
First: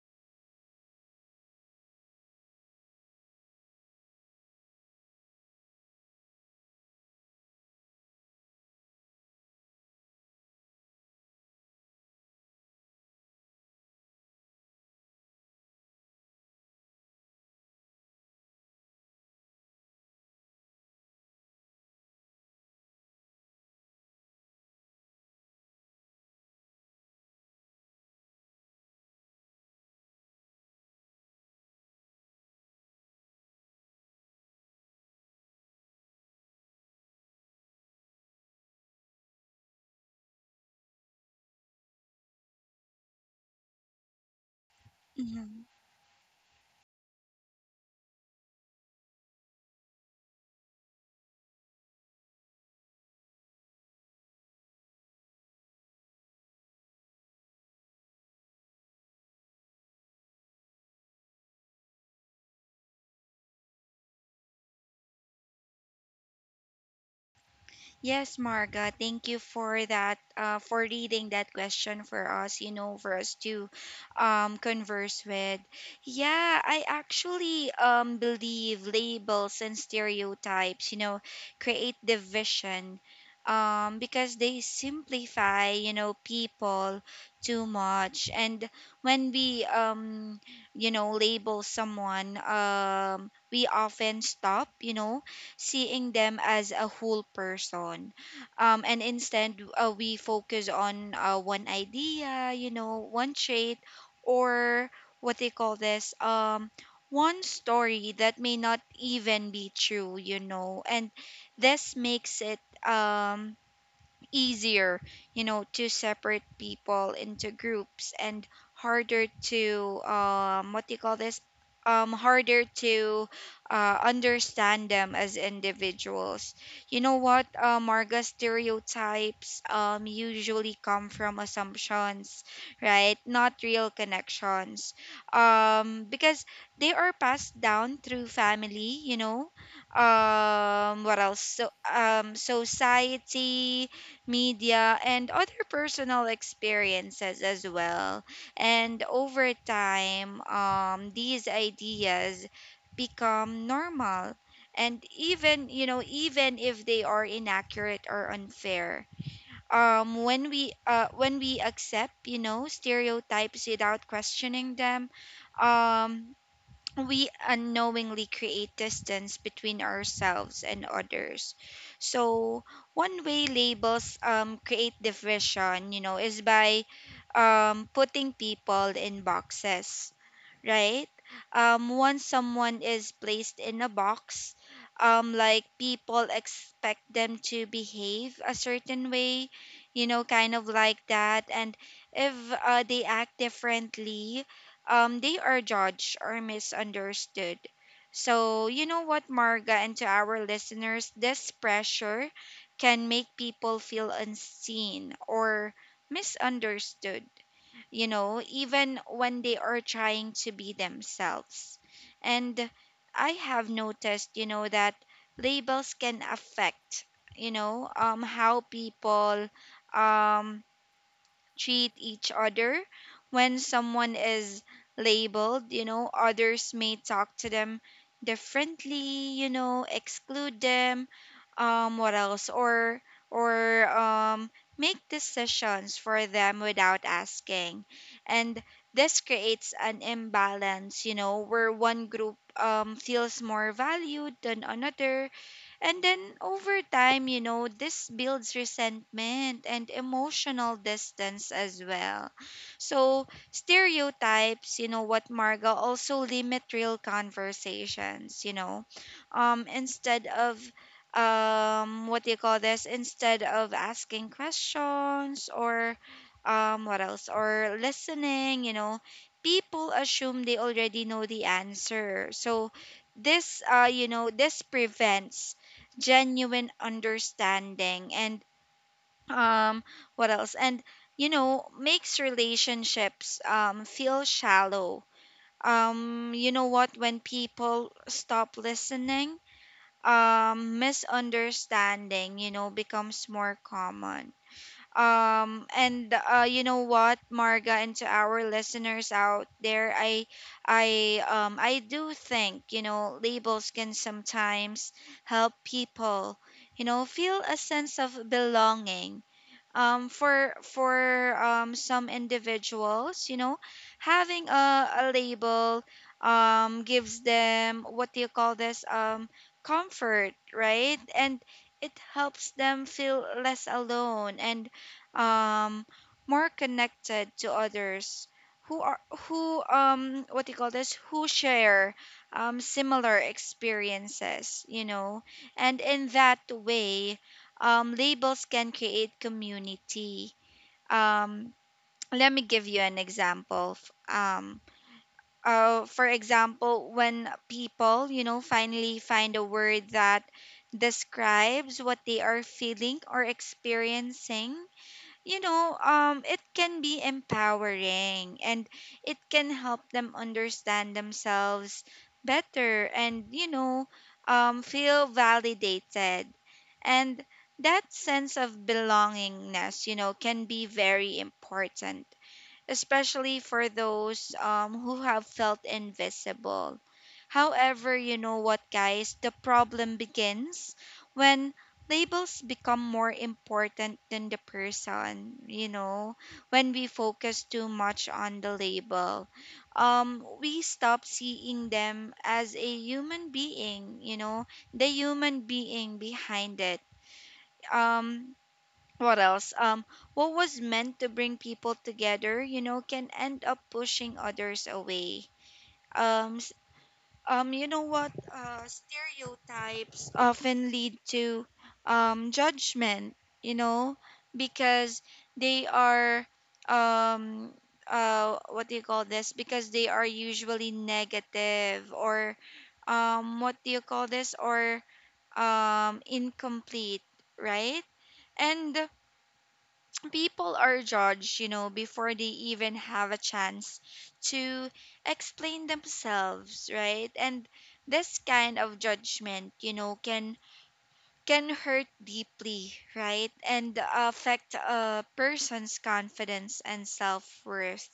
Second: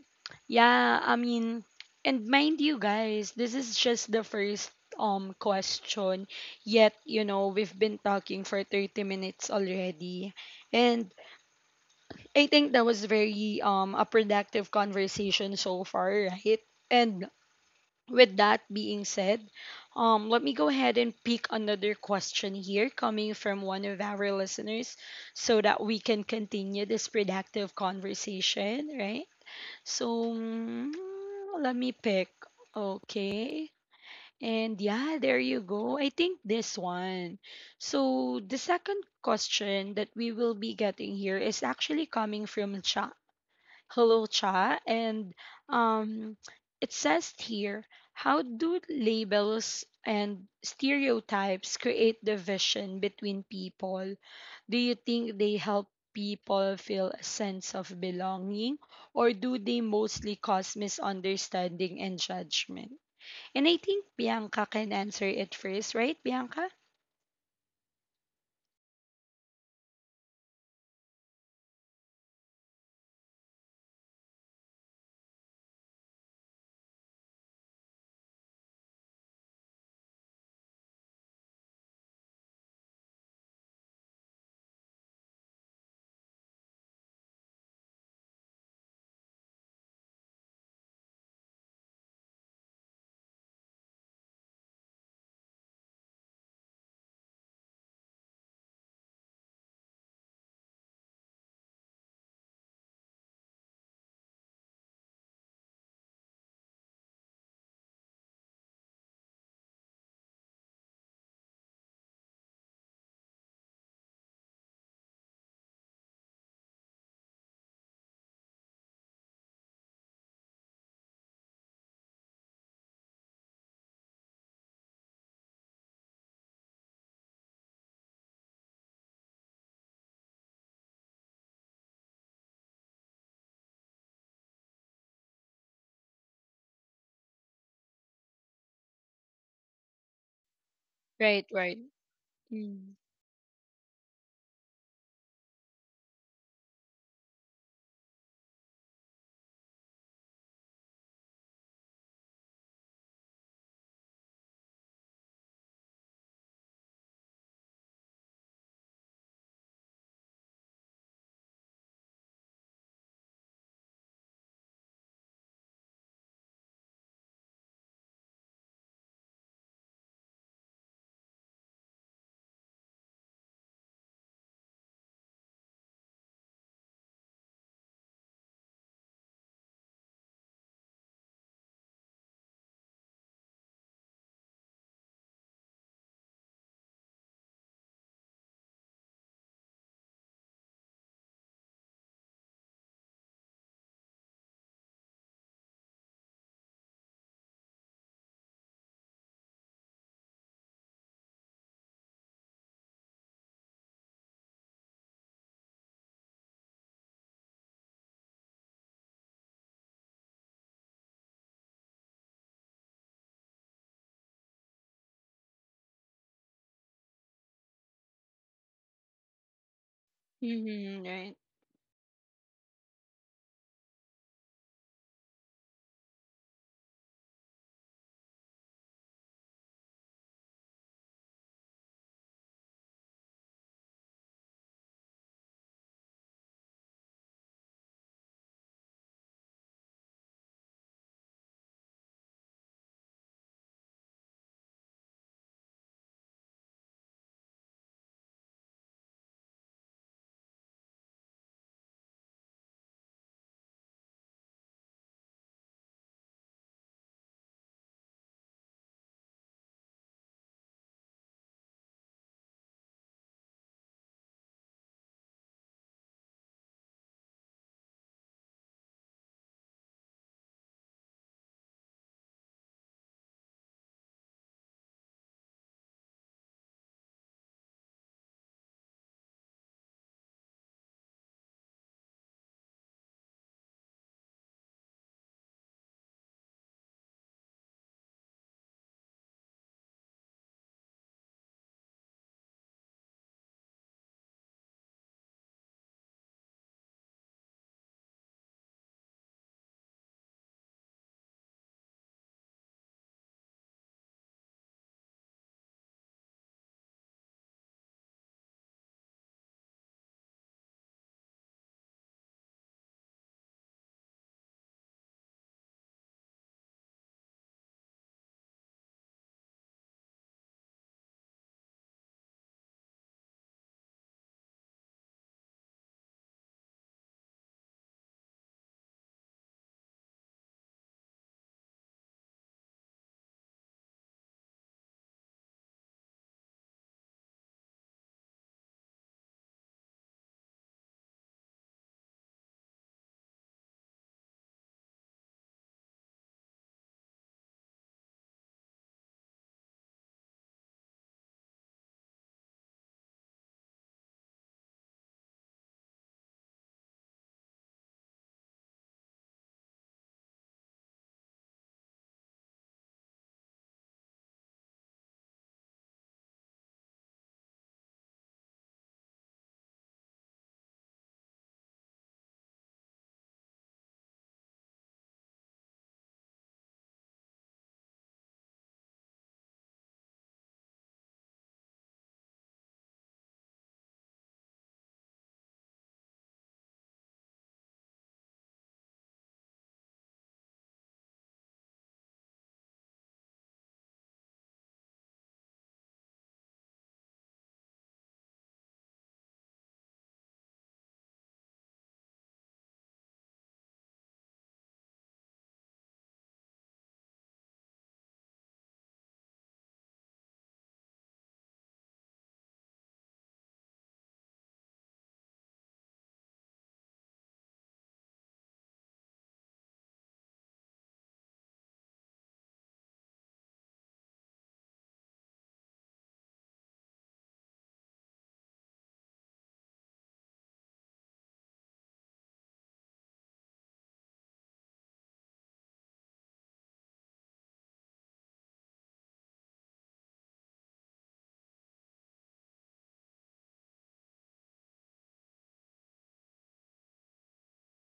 S1: yeah, I mean, and mind you guys, this is just the first um question. Yet, you know, we've been talking for thirty minutes already. And I think that was very um a productive conversation so far, right? And with that being said, um let me go ahead and pick another question here coming from one of our listeners, so that we can continue this productive conversation, right? So, mm, let me pick. Okay. And yeah, there you go. I think this one. So the second question that we will be getting here is actually coming from Cha. Hello Cha, and
S2: Mhm.
S1: um it says here, how do labels and stereotypes create division between people? Do you think they help people feel a sense of belonging, or do they mostly cause misunderstanding and judgment? And I think Bianca can answer it first, right Bianca?
S2: Yes, Marga, thank you for that, uh, for reading that question for us, you know, for us to um, converse with. Yeah, I actually um, believe labels and stereotypes, you know, create division, um, because they simplify, you know, people too much. And when we, um, you know, label someone, um, we often stop, you know, seeing them as a whole person. Um, and instead, uh, we focus on uh, one idea, you know, one trait, or what they call this, um, one story that may not even be true, you know. And this makes it Um, easier, you know, to separate people into groups and harder to um what do you call this? Um, harder to uh, understand them as individuals. You know what? Uh, Marga, stereotypes um, usually come from assumptions, right? Not real connections. Um, because they are passed down through family, you know, um what else
S1: Right,
S2: so
S1: right.
S2: um
S1: Mm.
S2: society, media, and other personal experiences as well. And over time, um, these ideas become normal. And even, you know, even if they are inaccurate or unfair, um, when we uh, when we accept, you know, stereotypes without questioning them, um, we unknowingly create distance between ourselves and others. So one way labels um, create division, you know, is by um, putting people in boxes, right? Um, once someone is placed in a box, um, like people expect them to behave a certain way, you know, kind of like that. And if uh, they act differently, um, they are judged or misunderstood. So, you know what, Marga, and to our listeners, this pressure can make people feel unseen or misunderstood, you know, even when they are trying to be themselves. And I have noticed, you know, that labels can affect, you know, um, how people um,
S1: Hmm. Right.
S2: treat each other. When someone is labeled, you know, others may talk to them differently, you know, exclude them, um, what else, or or um, make decisions for them without asking, and this creates an imbalance, you know, where one group um, feels more valued than another. And then over time, you know, this builds resentment and emotional distance as well. So, stereotypes, you know what, Marga, also limit real conversations, you know. Um, instead of um what do you call this instead of asking questions or um what else or listening, you know people assume they already know the answer. So this uh you know this prevents genuine understanding and um what else and you know makes relationships um feel shallow. Um you know what, when people stop listening, um misunderstanding you know becomes more common. Um, and uh, you know what, Marga, and to our listeners out there, I, I, um, I do think you know labels can sometimes help people, you know, feel a sense of belonging. Um, for for um, some individuals, you know, having a, a label um, gives them what do you call this um, comfort, right? And it helps them feel less alone and um, more connected to others who are who um what do you call this who share um similar experiences, you know and in that way, um, labels can create community. Um, Let me give you an example. F- Um, uh, for example, when people, you know, finally find a word that describes what they are feeling or experiencing, you know, um, it can be empowering and it can help them understand themselves better and, you know, um, feel validated. And that sense of belongingness, you know, can be very important, especially for those um, who have felt invisible. However, you know what, guys, the problem begins when labels become more important than the person, you know, when we focus too much on the label. Um, we stop seeing them as a human being, you know, the human being behind it. Um, what else? Um, what was meant to bring people together, you know, can end up pushing others away. Um, s- um, you know what? Uh, stereotypes often lead to um, judgment, you know, because they are um, uh, what do you call this? Because they are usually negative or um, what do you call this? Or um, incomplete, right? And people are judged, you know, before they even have a chance to explain themselves, right? And this kind of judgment, you know, can can hurt deeply, right? And affect a person's confidence and self-worth.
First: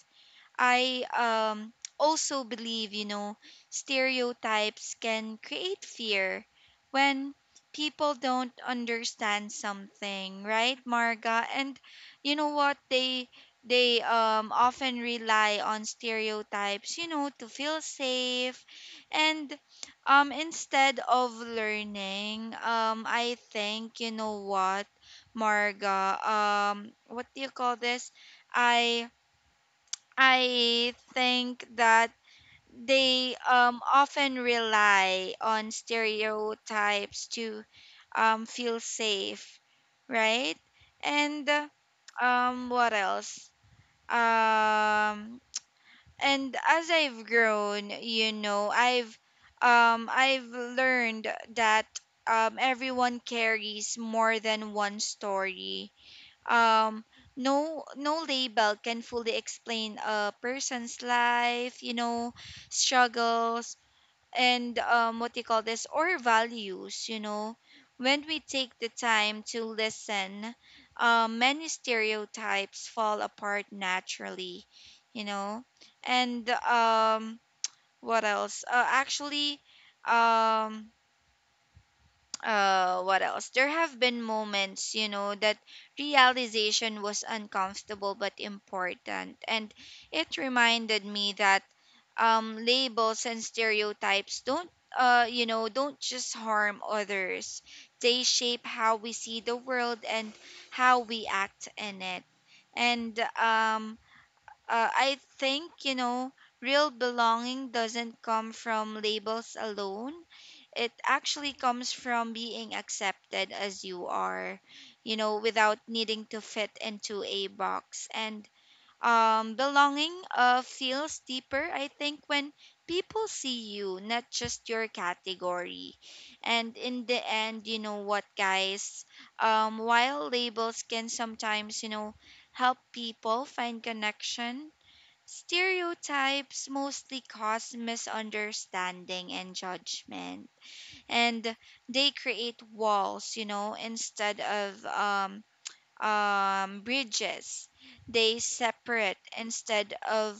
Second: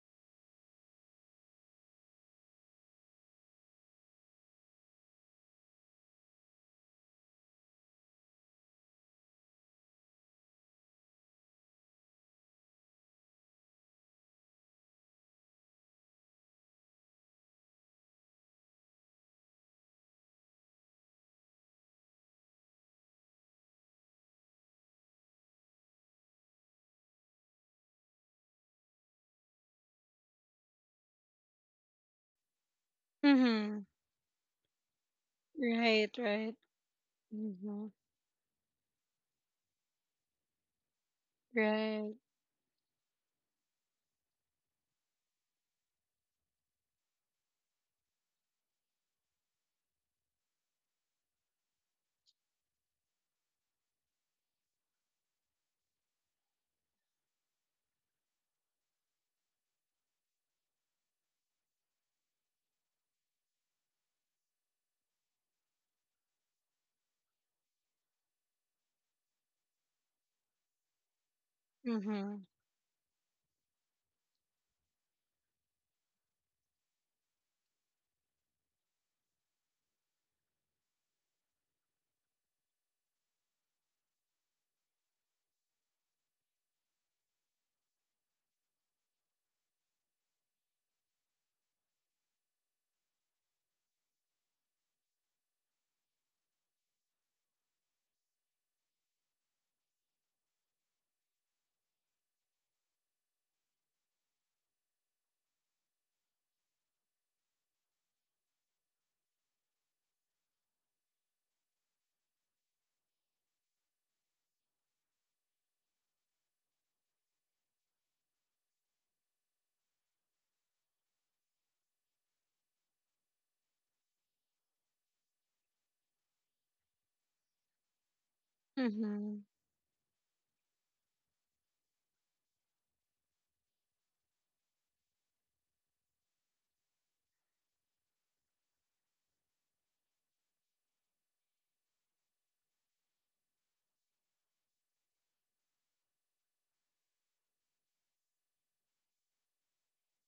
S2: I um, also believe, you know, stereotypes can create fear when people don't understand something, right, Marga? And you know what? They they um, often rely on stereotypes, you know, to feel safe. And um, instead of learning, um, I think, you know what, Marga? Um, what do you call this? I I think that they
S1: Mm-hmm.
S2: um, often rely on
S1: Right, right.
S2: stereotypes to
S1: Mm-hmm.
S2: um, feel safe, right? And uh,
S1: Right.
S2: um, what else? Um, and as I've grown, you know, I've um, I've learned that um, everyone carries more than one story. Um no no label can fully explain a person's life, you know struggles, and um what you call this or values. You know when we take the time to listen, uh, many
S1: Mm-hmm.
S2: stereotypes fall apart naturally you know and um what else uh, actually um uh, what else? There have been moments, you know, that realization was uncomfortable but important. And it reminded me that um, labels and stereotypes don't, uh, you know, don't just harm others, they shape how we see the world and how we act in it. And um, uh, I think, you know, real belonging doesn't come from labels alone. It actually comes from being accepted as you are, you know, without needing to fit into a box. And um, belonging uh, feels deeper, I think, when people see you, not just your category. And in the end, you know what, guys,
S1: Mm-hmm.
S2: um, while labels can sometimes, you know, help people find connection, stereotypes mostly cause misunderstanding and judgment. And they create walls you know instead of um um, bridges. They separate instead of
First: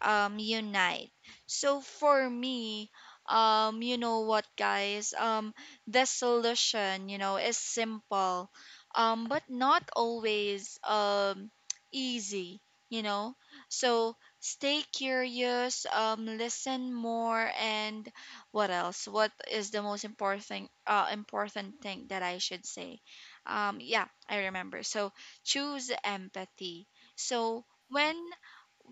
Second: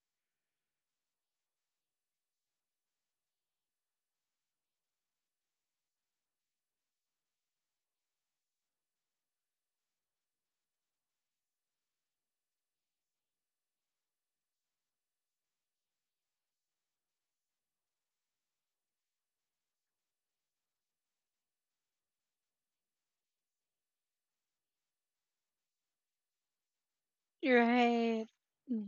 S2: um, unite. So for me, um, you know what, guys, Um, the solution, you know, is simple, um, but not always um, easy. You know, so stay curious, um, listen more, and what else? What is the most important uh, important thing that I should say? Um, yeah, I remember. So choose empathy. So when
S1: Right.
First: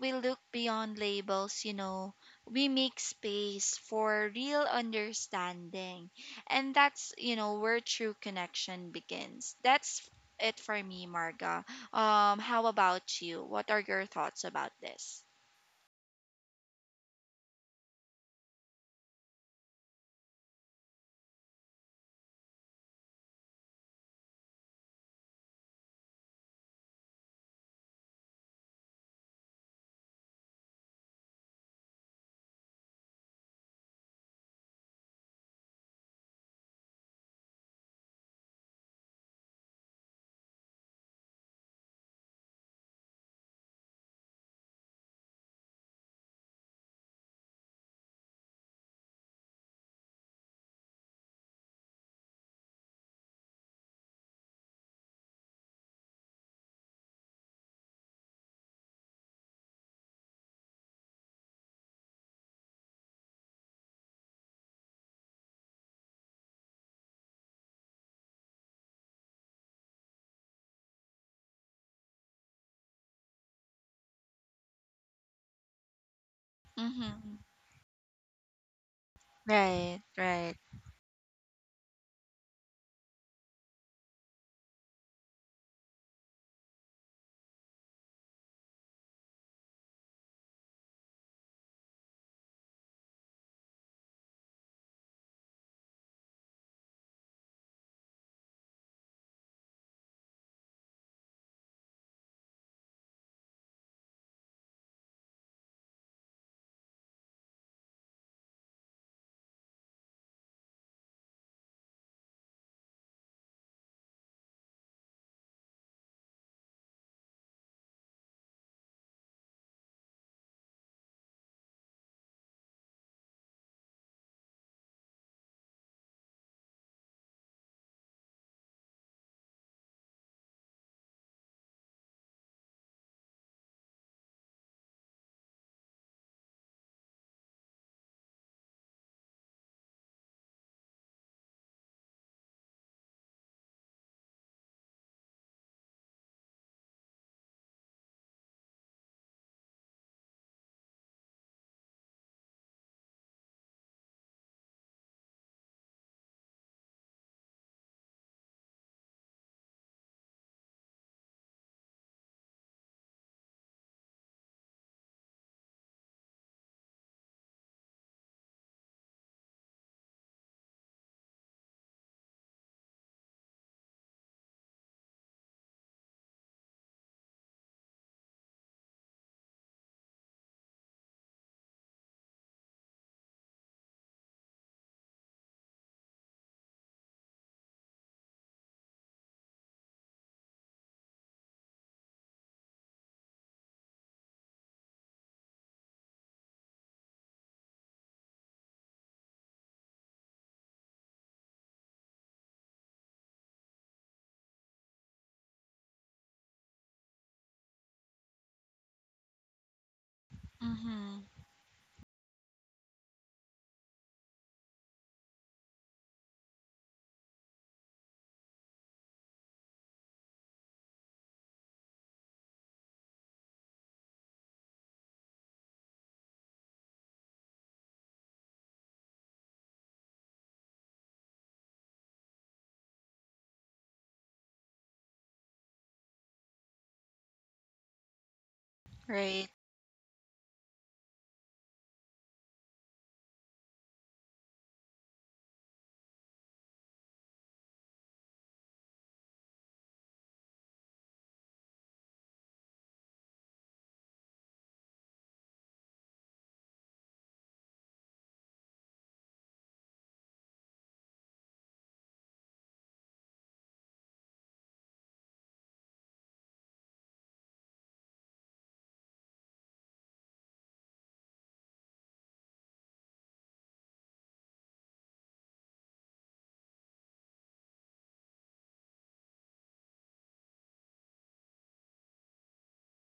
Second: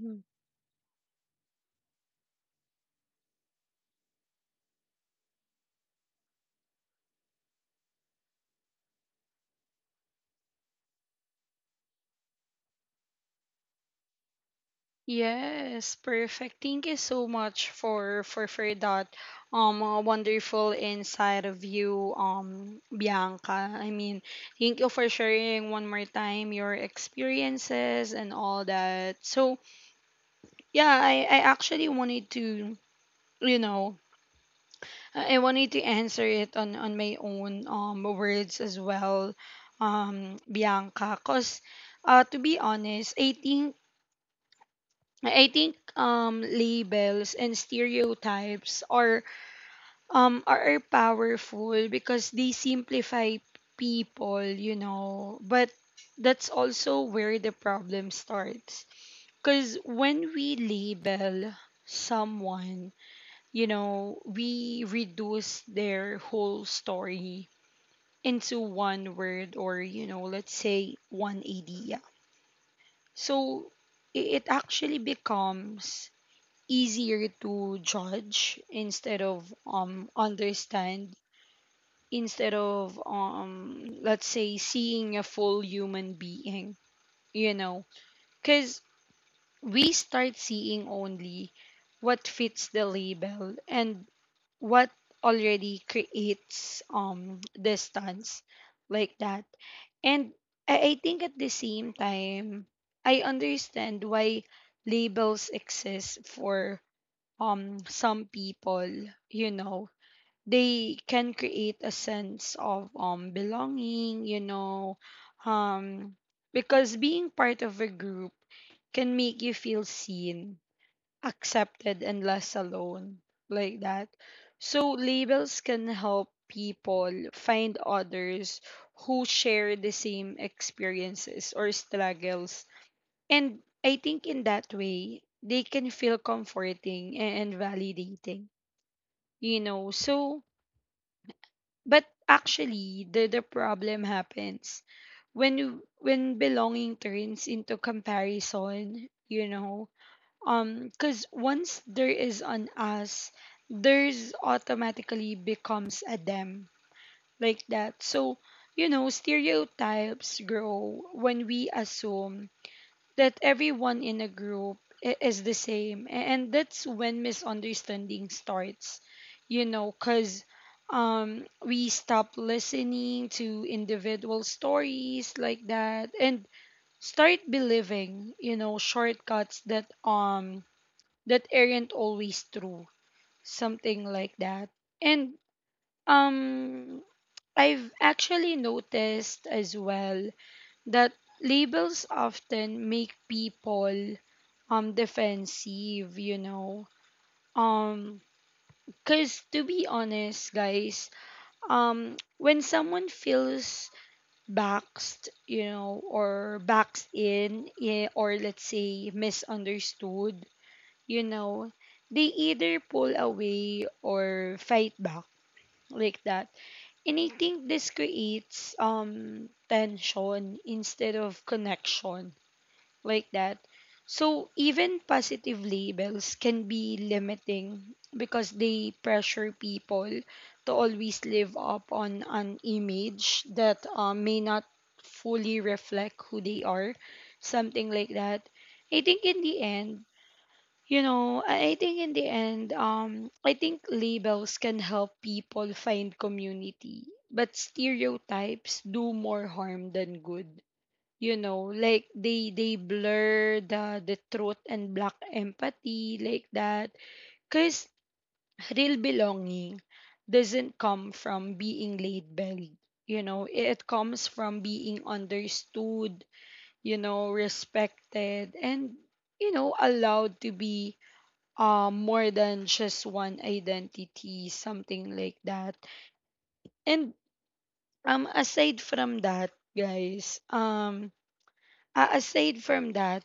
S2: we look beyond labels, you know, we make space for real understanding. And that's, you know, where true connection begins. That's it for me, Marga. Um, how about you? What are your thoughts about this?
S1: Yes, perfect. Thank you so much for for for that um uh, wonderful insight of you, um Bianca. I mean, thank you for sharing one more time your experiences and all that. So yeah, I I actually wanted to, you know, I I wanted to answer it on on my own um words as well, um Bianca, cause uh to be honest, I think I think um, labels and stereotypes are um are, are powerful because they simplify people, you know. But that's also where the problem starts. Because when we label someone, you know, we reduce their whole story into one word, or, you know, let's say one idea. So i- it actually becomes easier
S2: Mm-hmm.
S1: to judge instead of um
S2: Right, right.
S1: understand, instead of um let's say seeing a full human being, you know, cuz we start seeing only what fits the label, and what already creates um distance, like that. And I, I think at the same time, I understand why labels exist, for um some people, you know, they can create a sense of um belonging, you know, um because being part of a group can make you feel seen, accepted, and less alone, like that. So labels can help people find others who share the same experiences or struggles. And I think in that way, they can feel comforting and validating, you know. So, but actually, the, the problem happens when you- when belonging turns into comparison, you know. Um, because once there is an us, there's automatically becomes a them, like that. So, you know, stereotypes grow when we assume that everyone in a group i- is the same. A- And that's when misunderstanding starts, you know, because, um, we stop listening to individual stories, like that, and start believing, you know, shortcuts that um that aren't always true, something like that. And, um I've actually noticed as well that labels often make people um defensive, you know, um because to be honest guys, um when someone feels boxed, you know, or boxed in, eh, or let's say misunderstood, you
S2: Mm-hmm.
S1: know, they either pull away or fight back, like that. And I think this creates um tension instead of connection, like that. So even positive labels can be limiting because they pressure people to always live up on an image that uh, may not fully reflect who they are, something like that. I think in the
S2: Right.
S1: end, you know, I I think in the end, um, I think labels can help people find community, but stereotypes do more harm than good, you know, like they they blur the the truth and black empathy, like that. Because real belonging doesn't come from being labeled, you know, it comes from being understood, you know, respected, and you know, allowed to be um more than just one identity, something like that. And um aside from that, guys, um a- aside from that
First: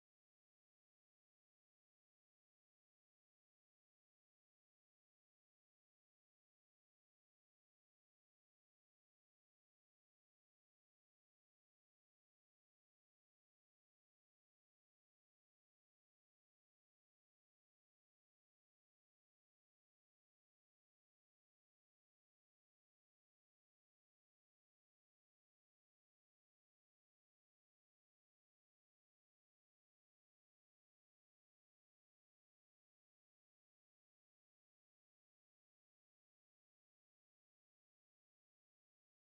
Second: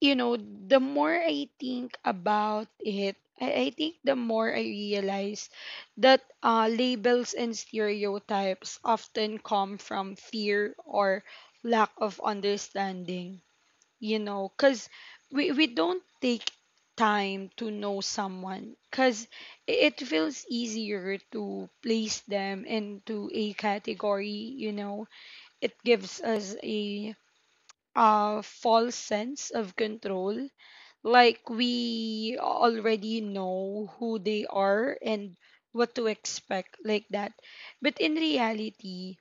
S1: you know, the more I think about it, I, I think the more I realize that, uh, labels and stereotypes often come from fear or lack of understanding, you know, because we, we don't take time to know someone, because it feels easier to place them into a category, you know, it gives us a, uh, false sense of control, like we already know who they are and what to expect, like that. But in reality,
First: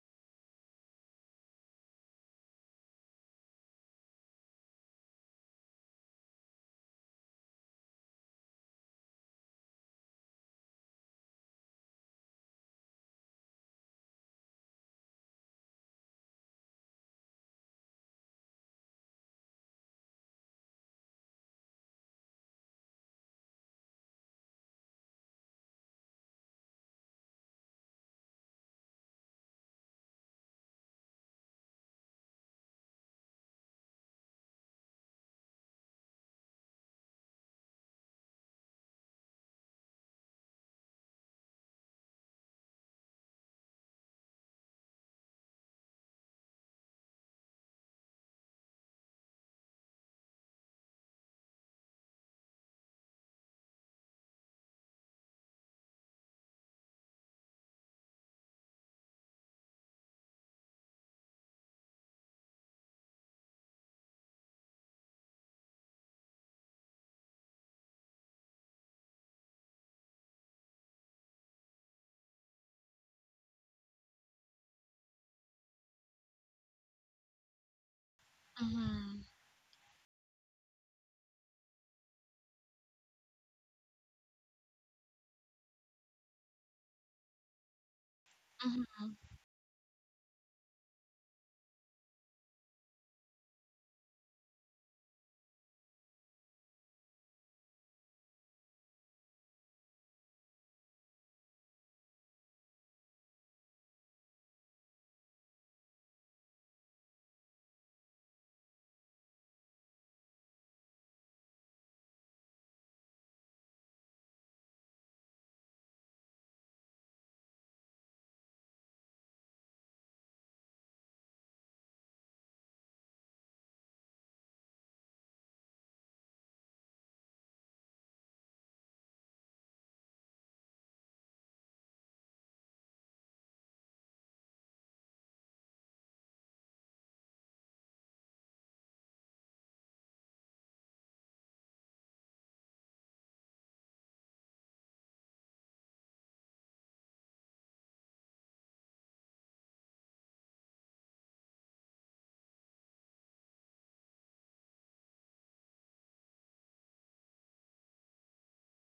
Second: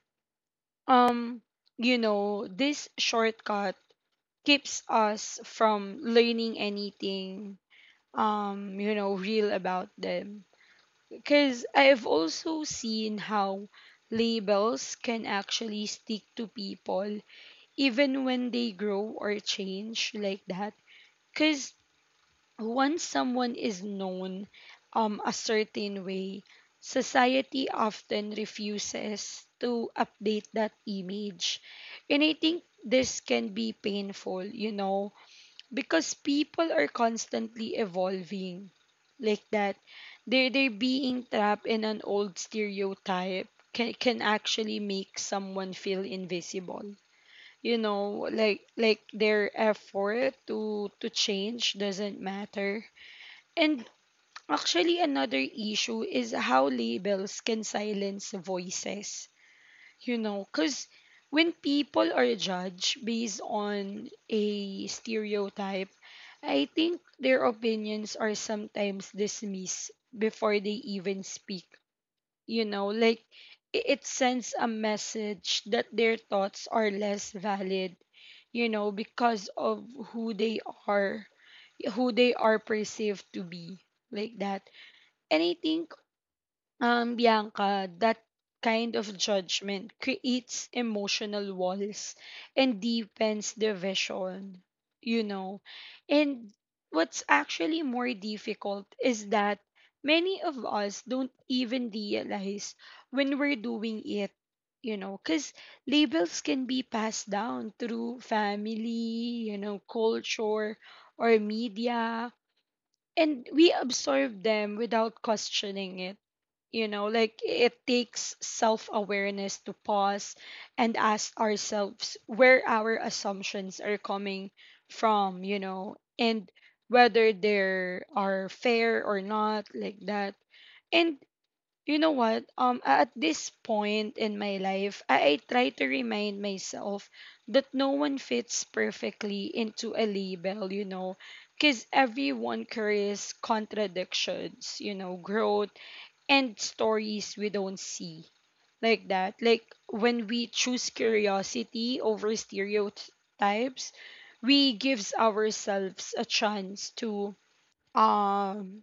S1: um you know, this shortcut keeps us from learning anything, um you know, real about them. Because I've also seen how labels can actually stick to people even when they grow or change, like that. Because once someone is known um, a certain way, society often refuses to update that image. And I think this can be painful, you know, because people are constantly evolving, like that. They're, they're being trapped in an old stereotype can, can actually make someone feel invisible. You know, like, like their effort to to change doesn't matter. And actually, another issue is how labels can silence voices, you know, because when people are judged based on a stereotype, I think their opinions are sometimes dismissed before they even speak, you know, like i- it sends a message that their thoughts are less valid, you know,
S2: Mm-hmm.
S1: because of who they are, who they are perceived to be, like that. And I think, um, Bianca, that kind
S2: Mm-hmm.
S1: of judgment creates emotional walls and deepens division, you know. And what's actually more difficult is that many of us don't even realize when we're doing it, you know, because labels can be passed down through family, you know, culture, or media, and we absorb them without questioning it. You know like it takes self-awareness to pause and ask ourselves where our assumptions are coming from, you know and whether they are fair or not, like that. And you know what um a- at this point in my life, I, I try to remind myself that no one fits perfectly into a label, you know because everyone carries contradictions, you know growth and stories we don't see, like that. Like when we choose curiosity over stereotypes, we gives ourselves a chance to um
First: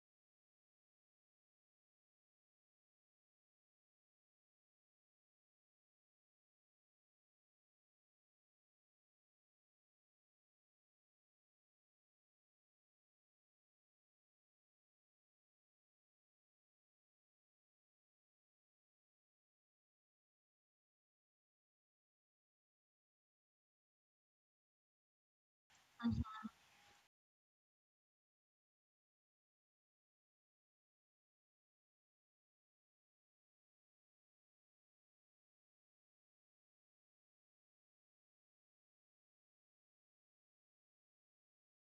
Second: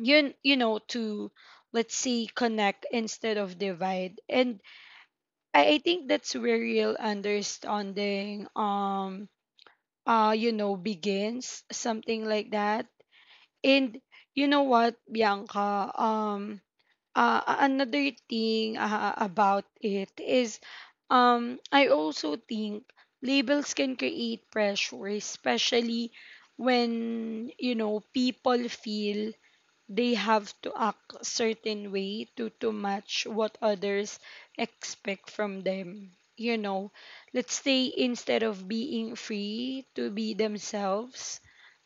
S1: you you know to let's see connect instead of divide. And I, I think that's where real understanding um uh you know begins, something like that. And you know what bianca um uh, a- another thing uh, about it is, um I also think labels can create pressure, especially when you know people feel they have to act a certain way to to match what others expect from them, you know. Let's say instead of being free to be themselves,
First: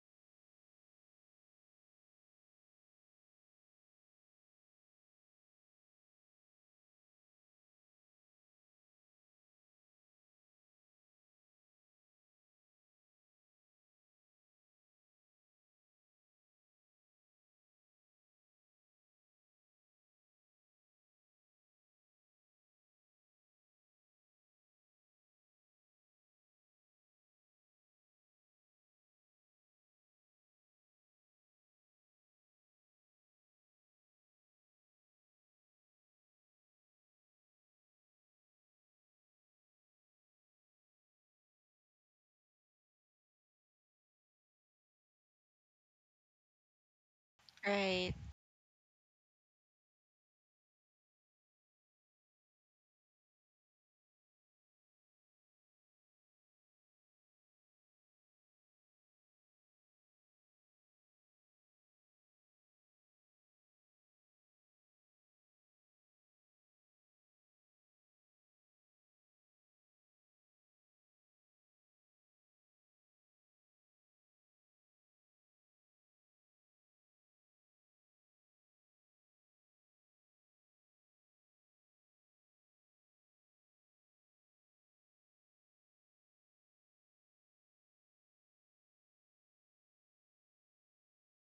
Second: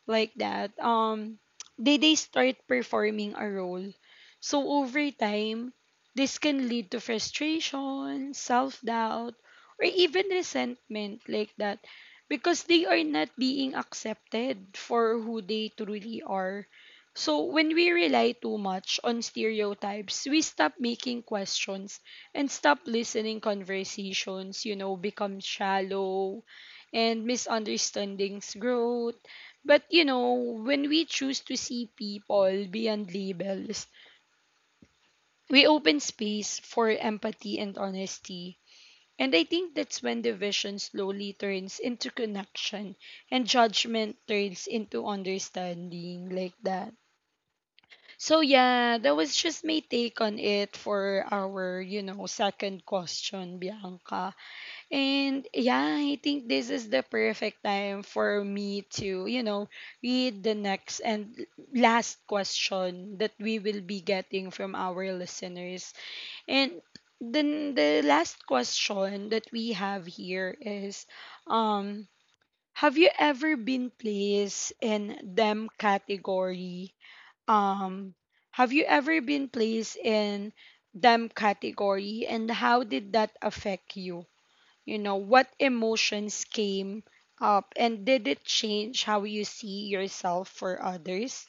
S1: like that, um, they, they start performing a role. So over time, this can lead to frustration, self-doubt, or even resentment, like that, because they are not being accepted for who they truly are. So when we rely too much on stereotypes, we stop making questions and stop listening conversations, you know, become shallow and misunderstandings growth. But you know, when we choose to see people beyond labels, we open space for empathy and honesty. And I think that's when division slowly turns into connection and judgment turns into understanding, like that.
S2: Right.
S1: So yeah, that was just my take on it for our, you know, second question, Bianca. And yeah, I think this is the perfect time for me to, you know, read the next and last question that we will be getting from our listeners. And then the last question that we have here is um have you ever been placed in them category? Um have you ever been placed in them category, and how did that affect you? You know, what emotions came up, and did it change how you see yourself for others?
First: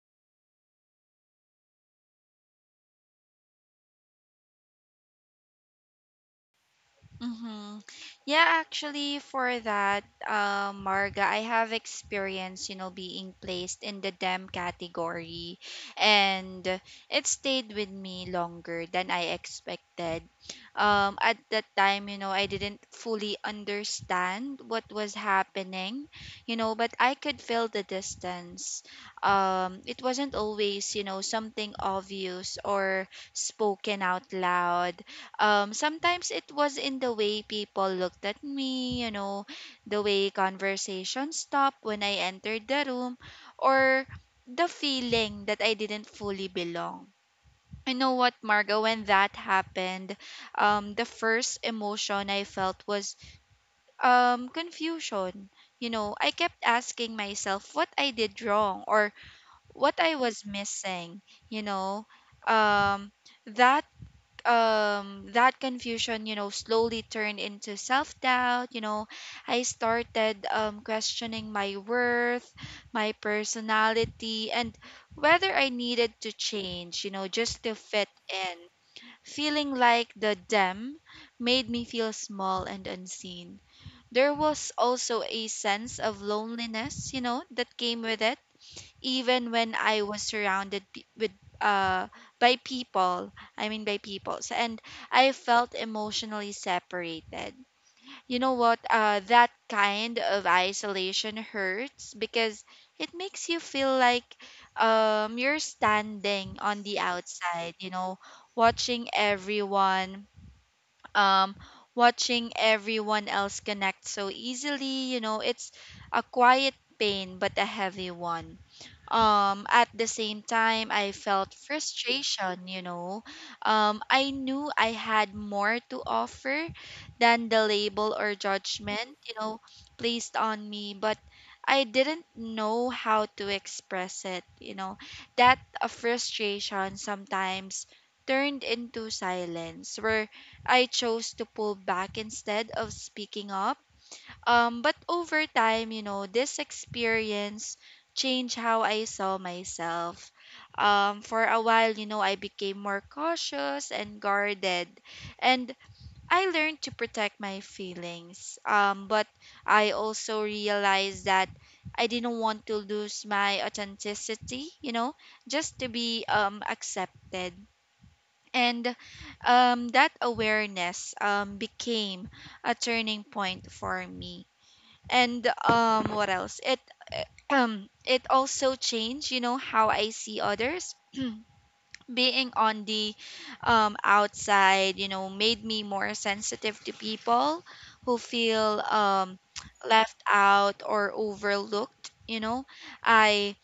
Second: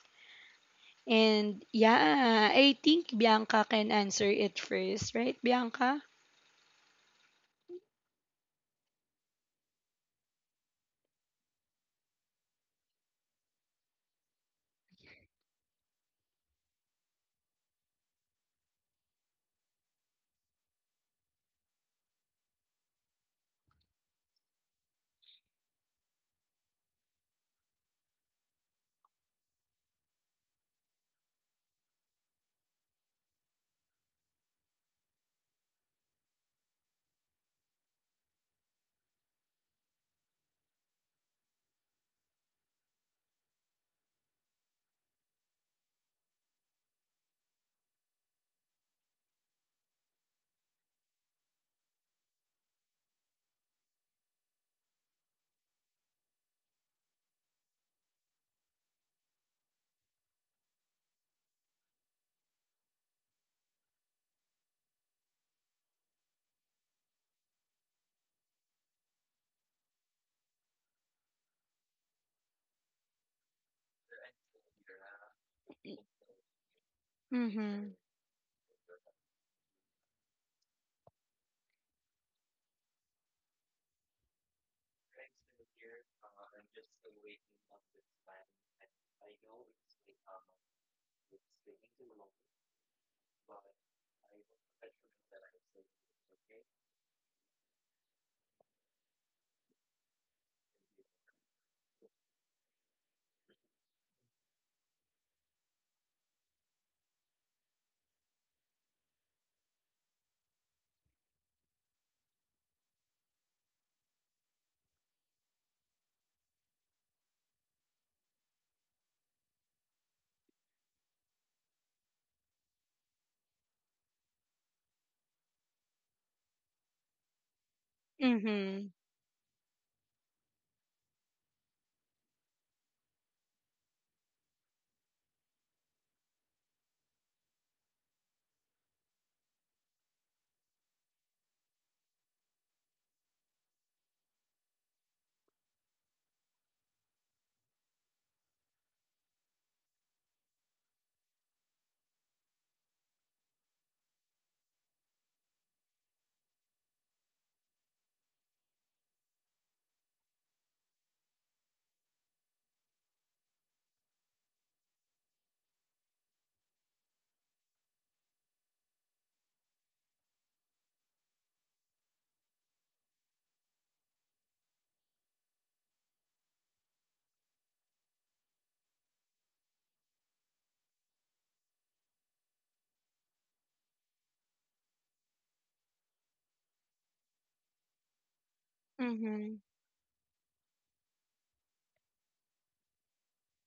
S1: And yeah, I think Bianca can answer it first, right, Bianca?
S2: Mm-hmm. Yeah, actually, for that, uh, Marga, I have experience, you know, being placed in the dem category, and it stayed with me longer than I expected. Um, at that time, you know, I didn't fully understand what was happening, you know, but I could feel the distance. Um, it wasn't always, you know, something obvious or spoken out loud. Um sometimes it was in the way people looked at me, you know the way conversation stopped when I entered the room, or the feeling that I didn't fully belong. You know what, Margo, when that happened, um the first emotion I felt was um confusion. you know I kept asking myself what I did wrong or what I was missing you know um that um that confusion you know slowly turned into self doubt. you know I started um questioning my worth, my personality, and whether I needed to change, you know just to
S1: Mm-hmm.
S2: fit in. Feeling like the dem made me feel small and unseen. There was also a sense of loneliness you know that came with it, even when I was surrounded pe- with uh by people, I mean, by people. So- and I felt emotionally separated. You know what? Uh, that kind of isolation hurts because it makes you feel like um you're standing on the outside. You know, watching everyone um watching everyone else connect so easily. You know, it's a quiet pain, but a heavy one. Um, at the same time, I felt frustration, you know. Um, I knew I had more to offer than the label or
S1: Mm-hmm.
S2: judgment, you know, placed on me, but I didn't know how to express it, you know. That uh, frustration sometimes turned into silence where I chose to pull back instead of speaking up. Um, but over time, you know, this experience changed how I saw myself. Um, for a while, you know, I became more cautious and guarded, and I learned to protect my feelings. Um, but I also realized that I didn't want to lose my authenticity, you know, just to be um, accepted. And um, that awareness um, became a turning point for me. And um what else it uh, um it also changed you know how I see others. <clears throat> Being on the um outside you know made me more sensitive to people who feel um
S1: Mm-hmm.
S2: <tsk> left out or overlooked you know I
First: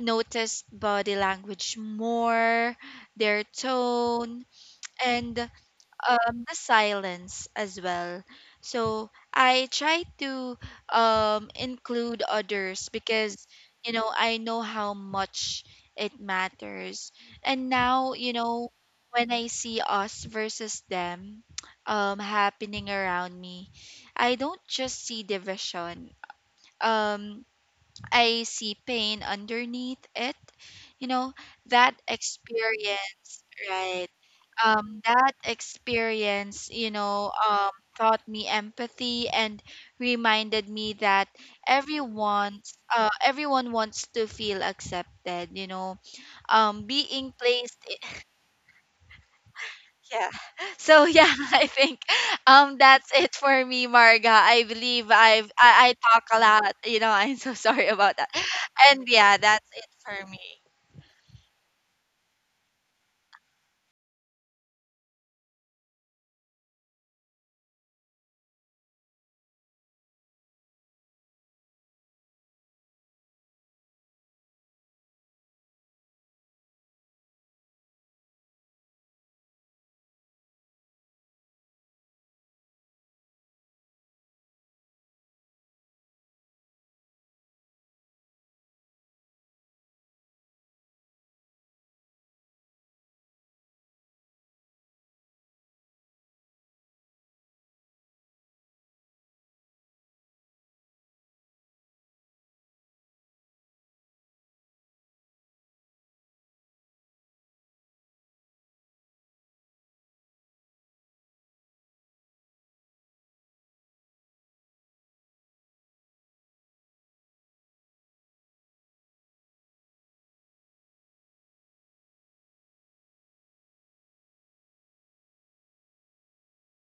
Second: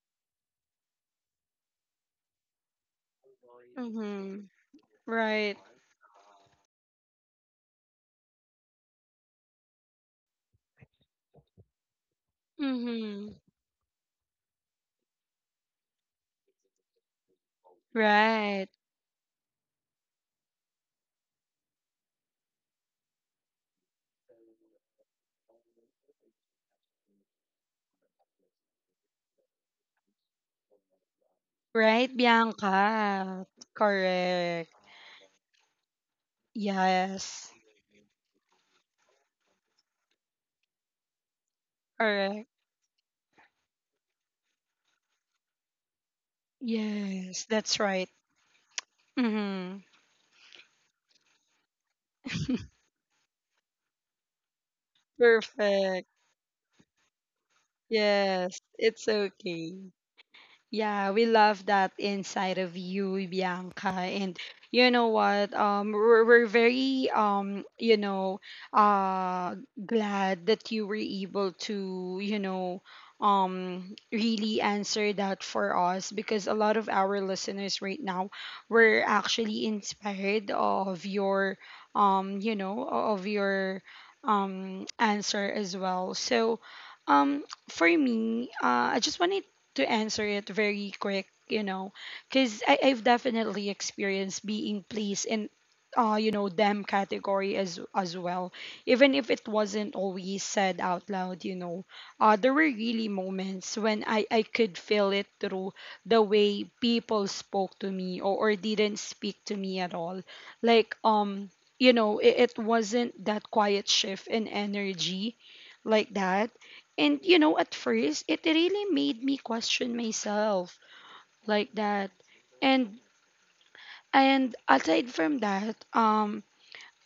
S2: noticed body language more, their
S1: Mm-hmm.
S2: tone, and
S1: Right.
S2: um the silence as well. So I try to um include others
S1: Mm-hmm.
S2: because you know I know how much it matters. And now, you
S1: Right.
S2: know, when I see us versus them um happening around me, I don't just see division. Um I see pain underneath it. You know, that
S1: Right, Bianca.
S2: experience, right?
S1: Correct.
S2: Um, that experience, you know,
S1: Yes.
S2: um, taught me empathy and reminded me that
S1: Correct.
S2: everyone, uh, everyone wants to feel accepted. You know, um, being
S1: Yes, that's
S2: placed
S1: right. Mm-hmm.
S2: Yeah. <laughs> So yeah. <laughs> i think um that's it for me, Marga. I believe i've i, I
S1: Perfect.
S2: talk a lot. you know I'm so <laughs> sorry about that.
S1: Yes, it's
S2: And yeah,
S1: okay.
S2: that's it for me.
S1: Yeah, we love that inside of you, Bianca. And you know what? Um, we're, we're very um, you know, uh, glad that you were able to, you know, um, really answer that for us, because a lot of our listeners right now were actually inspired of your, um, you know, of your, um, answer as well. So, um, for me, uh, I just wanted to answer it very quick, you know, because I've definitely experienced being pleased in, uh, you know, them category as as well. Even if it wasn't always said out loud, you know, uh, there were really moments when I I could feel it through the way people spoke to me, or, or didn't speak to me at all. Like um, you know, it, it wasn't that quiet shift in energy, like that. And you know, at first it really made me question myself, like that. And and aside from that, um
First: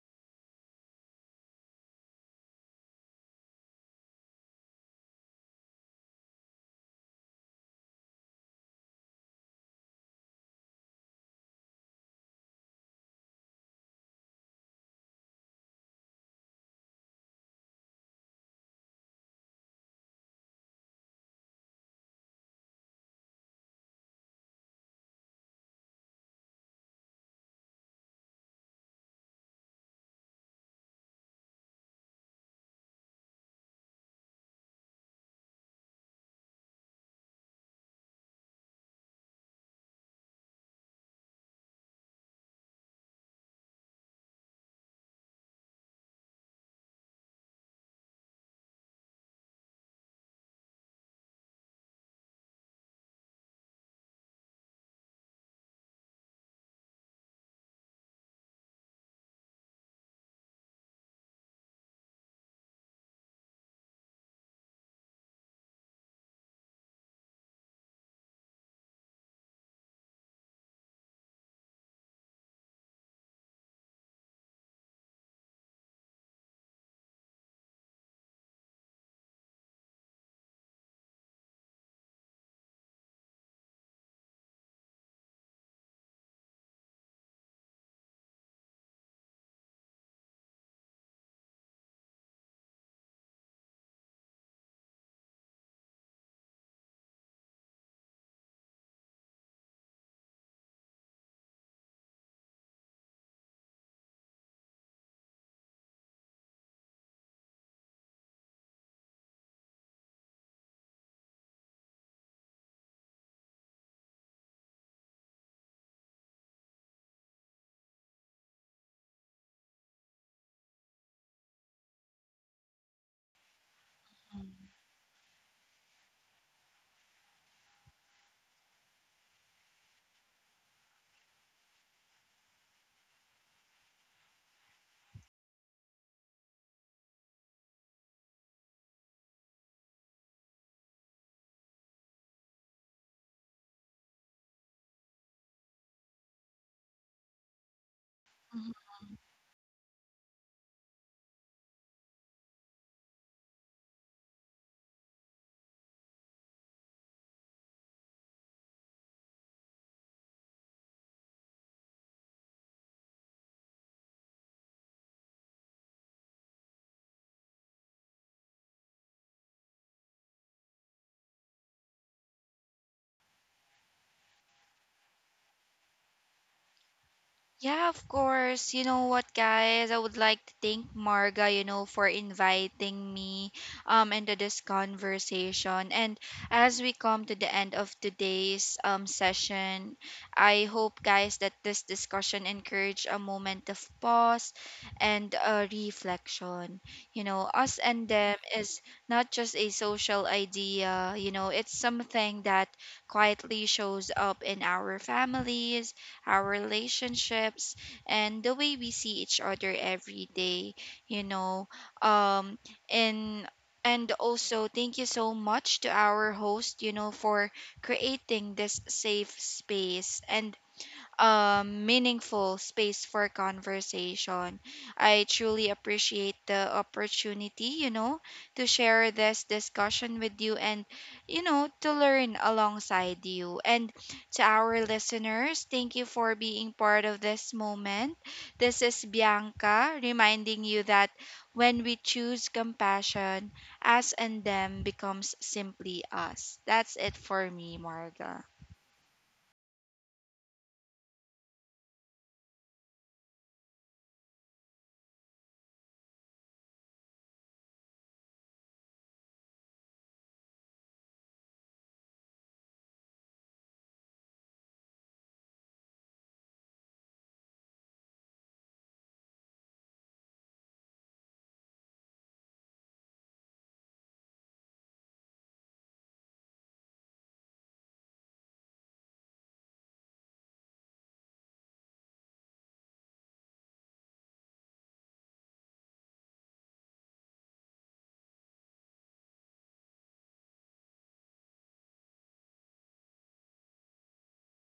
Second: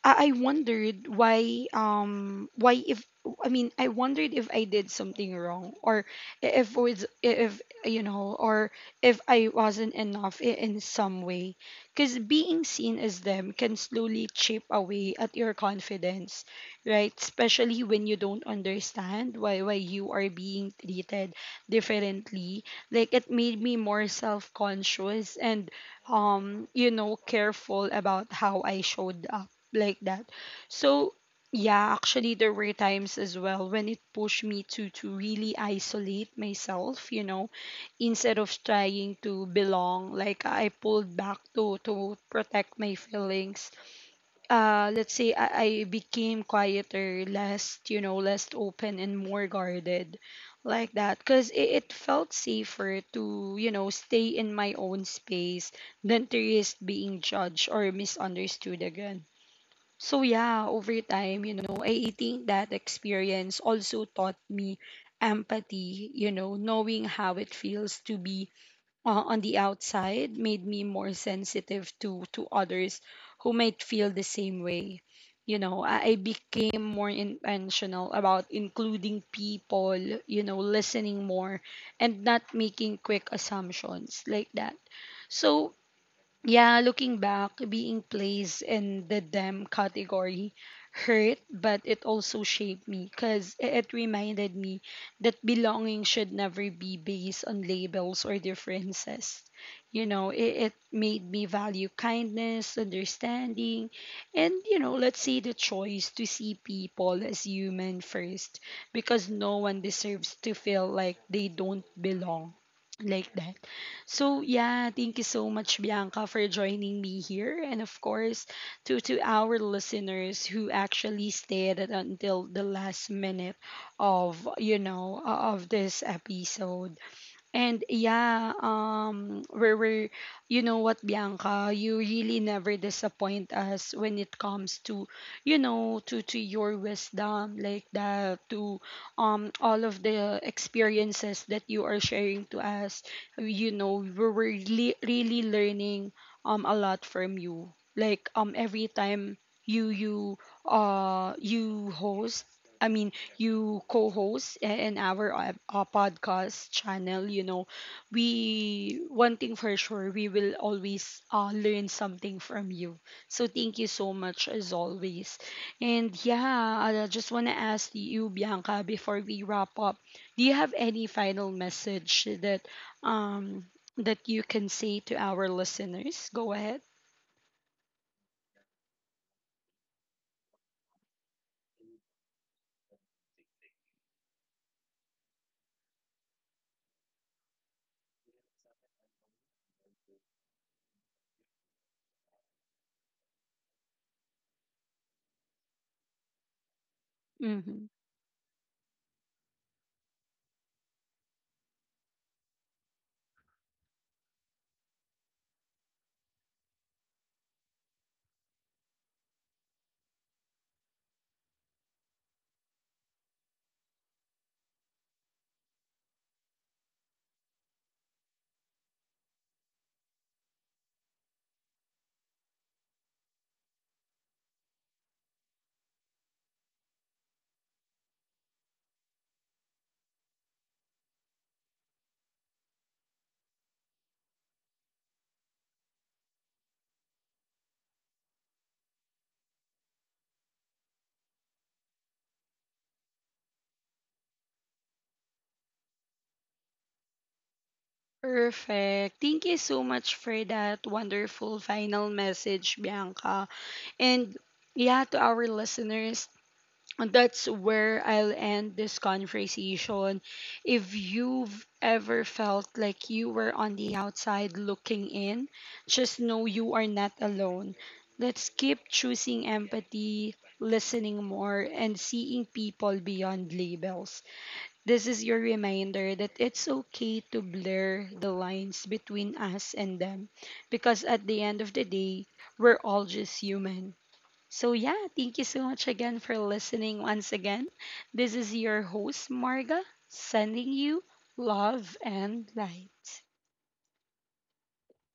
S1: I I wondered why um why if I mean, I wondered if I did something wrong, or if was if you know or if I wasn't enough i- in some way, because being seen as them can slowly chip away at your confidence, right, especially when you don't understand why why you are being treated differently. Like it made me more self-conscious and um you know careful about how I showed up, like that. So yeah, actually there were times as well when it pushed me to to really isolate myself, you know, instead of trying to belong. Like I pulled back to to protect my feelings. Uh let's say I, I became quieter, less, you know, less open and more guarded, like that, because it, it felt safer to you know stay in my own space than to risk being judged or misunderstood again. So yeah, over time, you know, I think that experience also taught me empathy, you know, knowing how it feels to be uh, on the outside, made me more sensitive to to others who might feel the same way. You know, I I became more intentional about including people, you know, listening more, and not making quick assumptions, like that. So yeah, looking back, being placed in the them category hurt, but it also shaped me, because it reminded me that belonging should never be based on labels or differences. You know, it, it made me value kindness, understanding, and, you know, let's say the choice to see people as human first, because no one deserves to feel like they don't belong, like that. So yeah, thank you so much, Bianca, for joining me here, and of course to to our listeners who actually stayed until the last minute of you know uh, of this episode. And yeah, um, we're, we're, you know what, Bianca, you really never disappoint us when it comes to, you know, to, to your wisdom, like that, to um, all of the experiences that you are sharing to us. You know, we we're really, really learning um, a lot from you. Like um,
S2: Mm-hmm.
S1: every time you you uh, you host, I mean, you co host in our uh, uh, podcast channel. You know, we, one thing for sure, we will always uh, learn something from you. So thank you so much as always. And yeah, I just want to ask you, Bianca, before we wrap up, do you have any final message that, um, that you can say to our listeners? Go ahead.
S2: Yeah, of course. You know what, guys? I would like to thank Marga, you know, for inviting me um into this conversation. And as we come to the end of today's um session, I hope, guys, that this discussion encouraged a moment of pause and a reflection. You know, us
S1: Hmm.
S2: and them is not just a social idea, you know, It's something that quietly shows up in our families, our relationships, and the way we see each other every day, you know. Um, and and also thank you so much to our host you know for creating this safe space and um, meaningful space for conversation. I truly appreciate the opportunity, you know, to share this discussion with you and, you know, to learn alongside you. And to our listeners, thank you for being part of this moment. This is Bianca, reminding you that when we choose compassion, us and them becomes simply us. That's it for me, Marga.
S1: Perfect. Thank you so much for that wonderful final message, Bianca. And yeah, to our listeners, that's where I'll end this conversation. If you've ever felt like you were on the outside looking in, just know you are not alone. Let's keep choosing empathy, listening more, and seeing people beyond labels. This is your reminder that it's okay to blur the lines between us and them, because at the end of the day, we're all just human. So, yeah, thank you so much again for listening once again. This is your host, Marga, sending you love and light.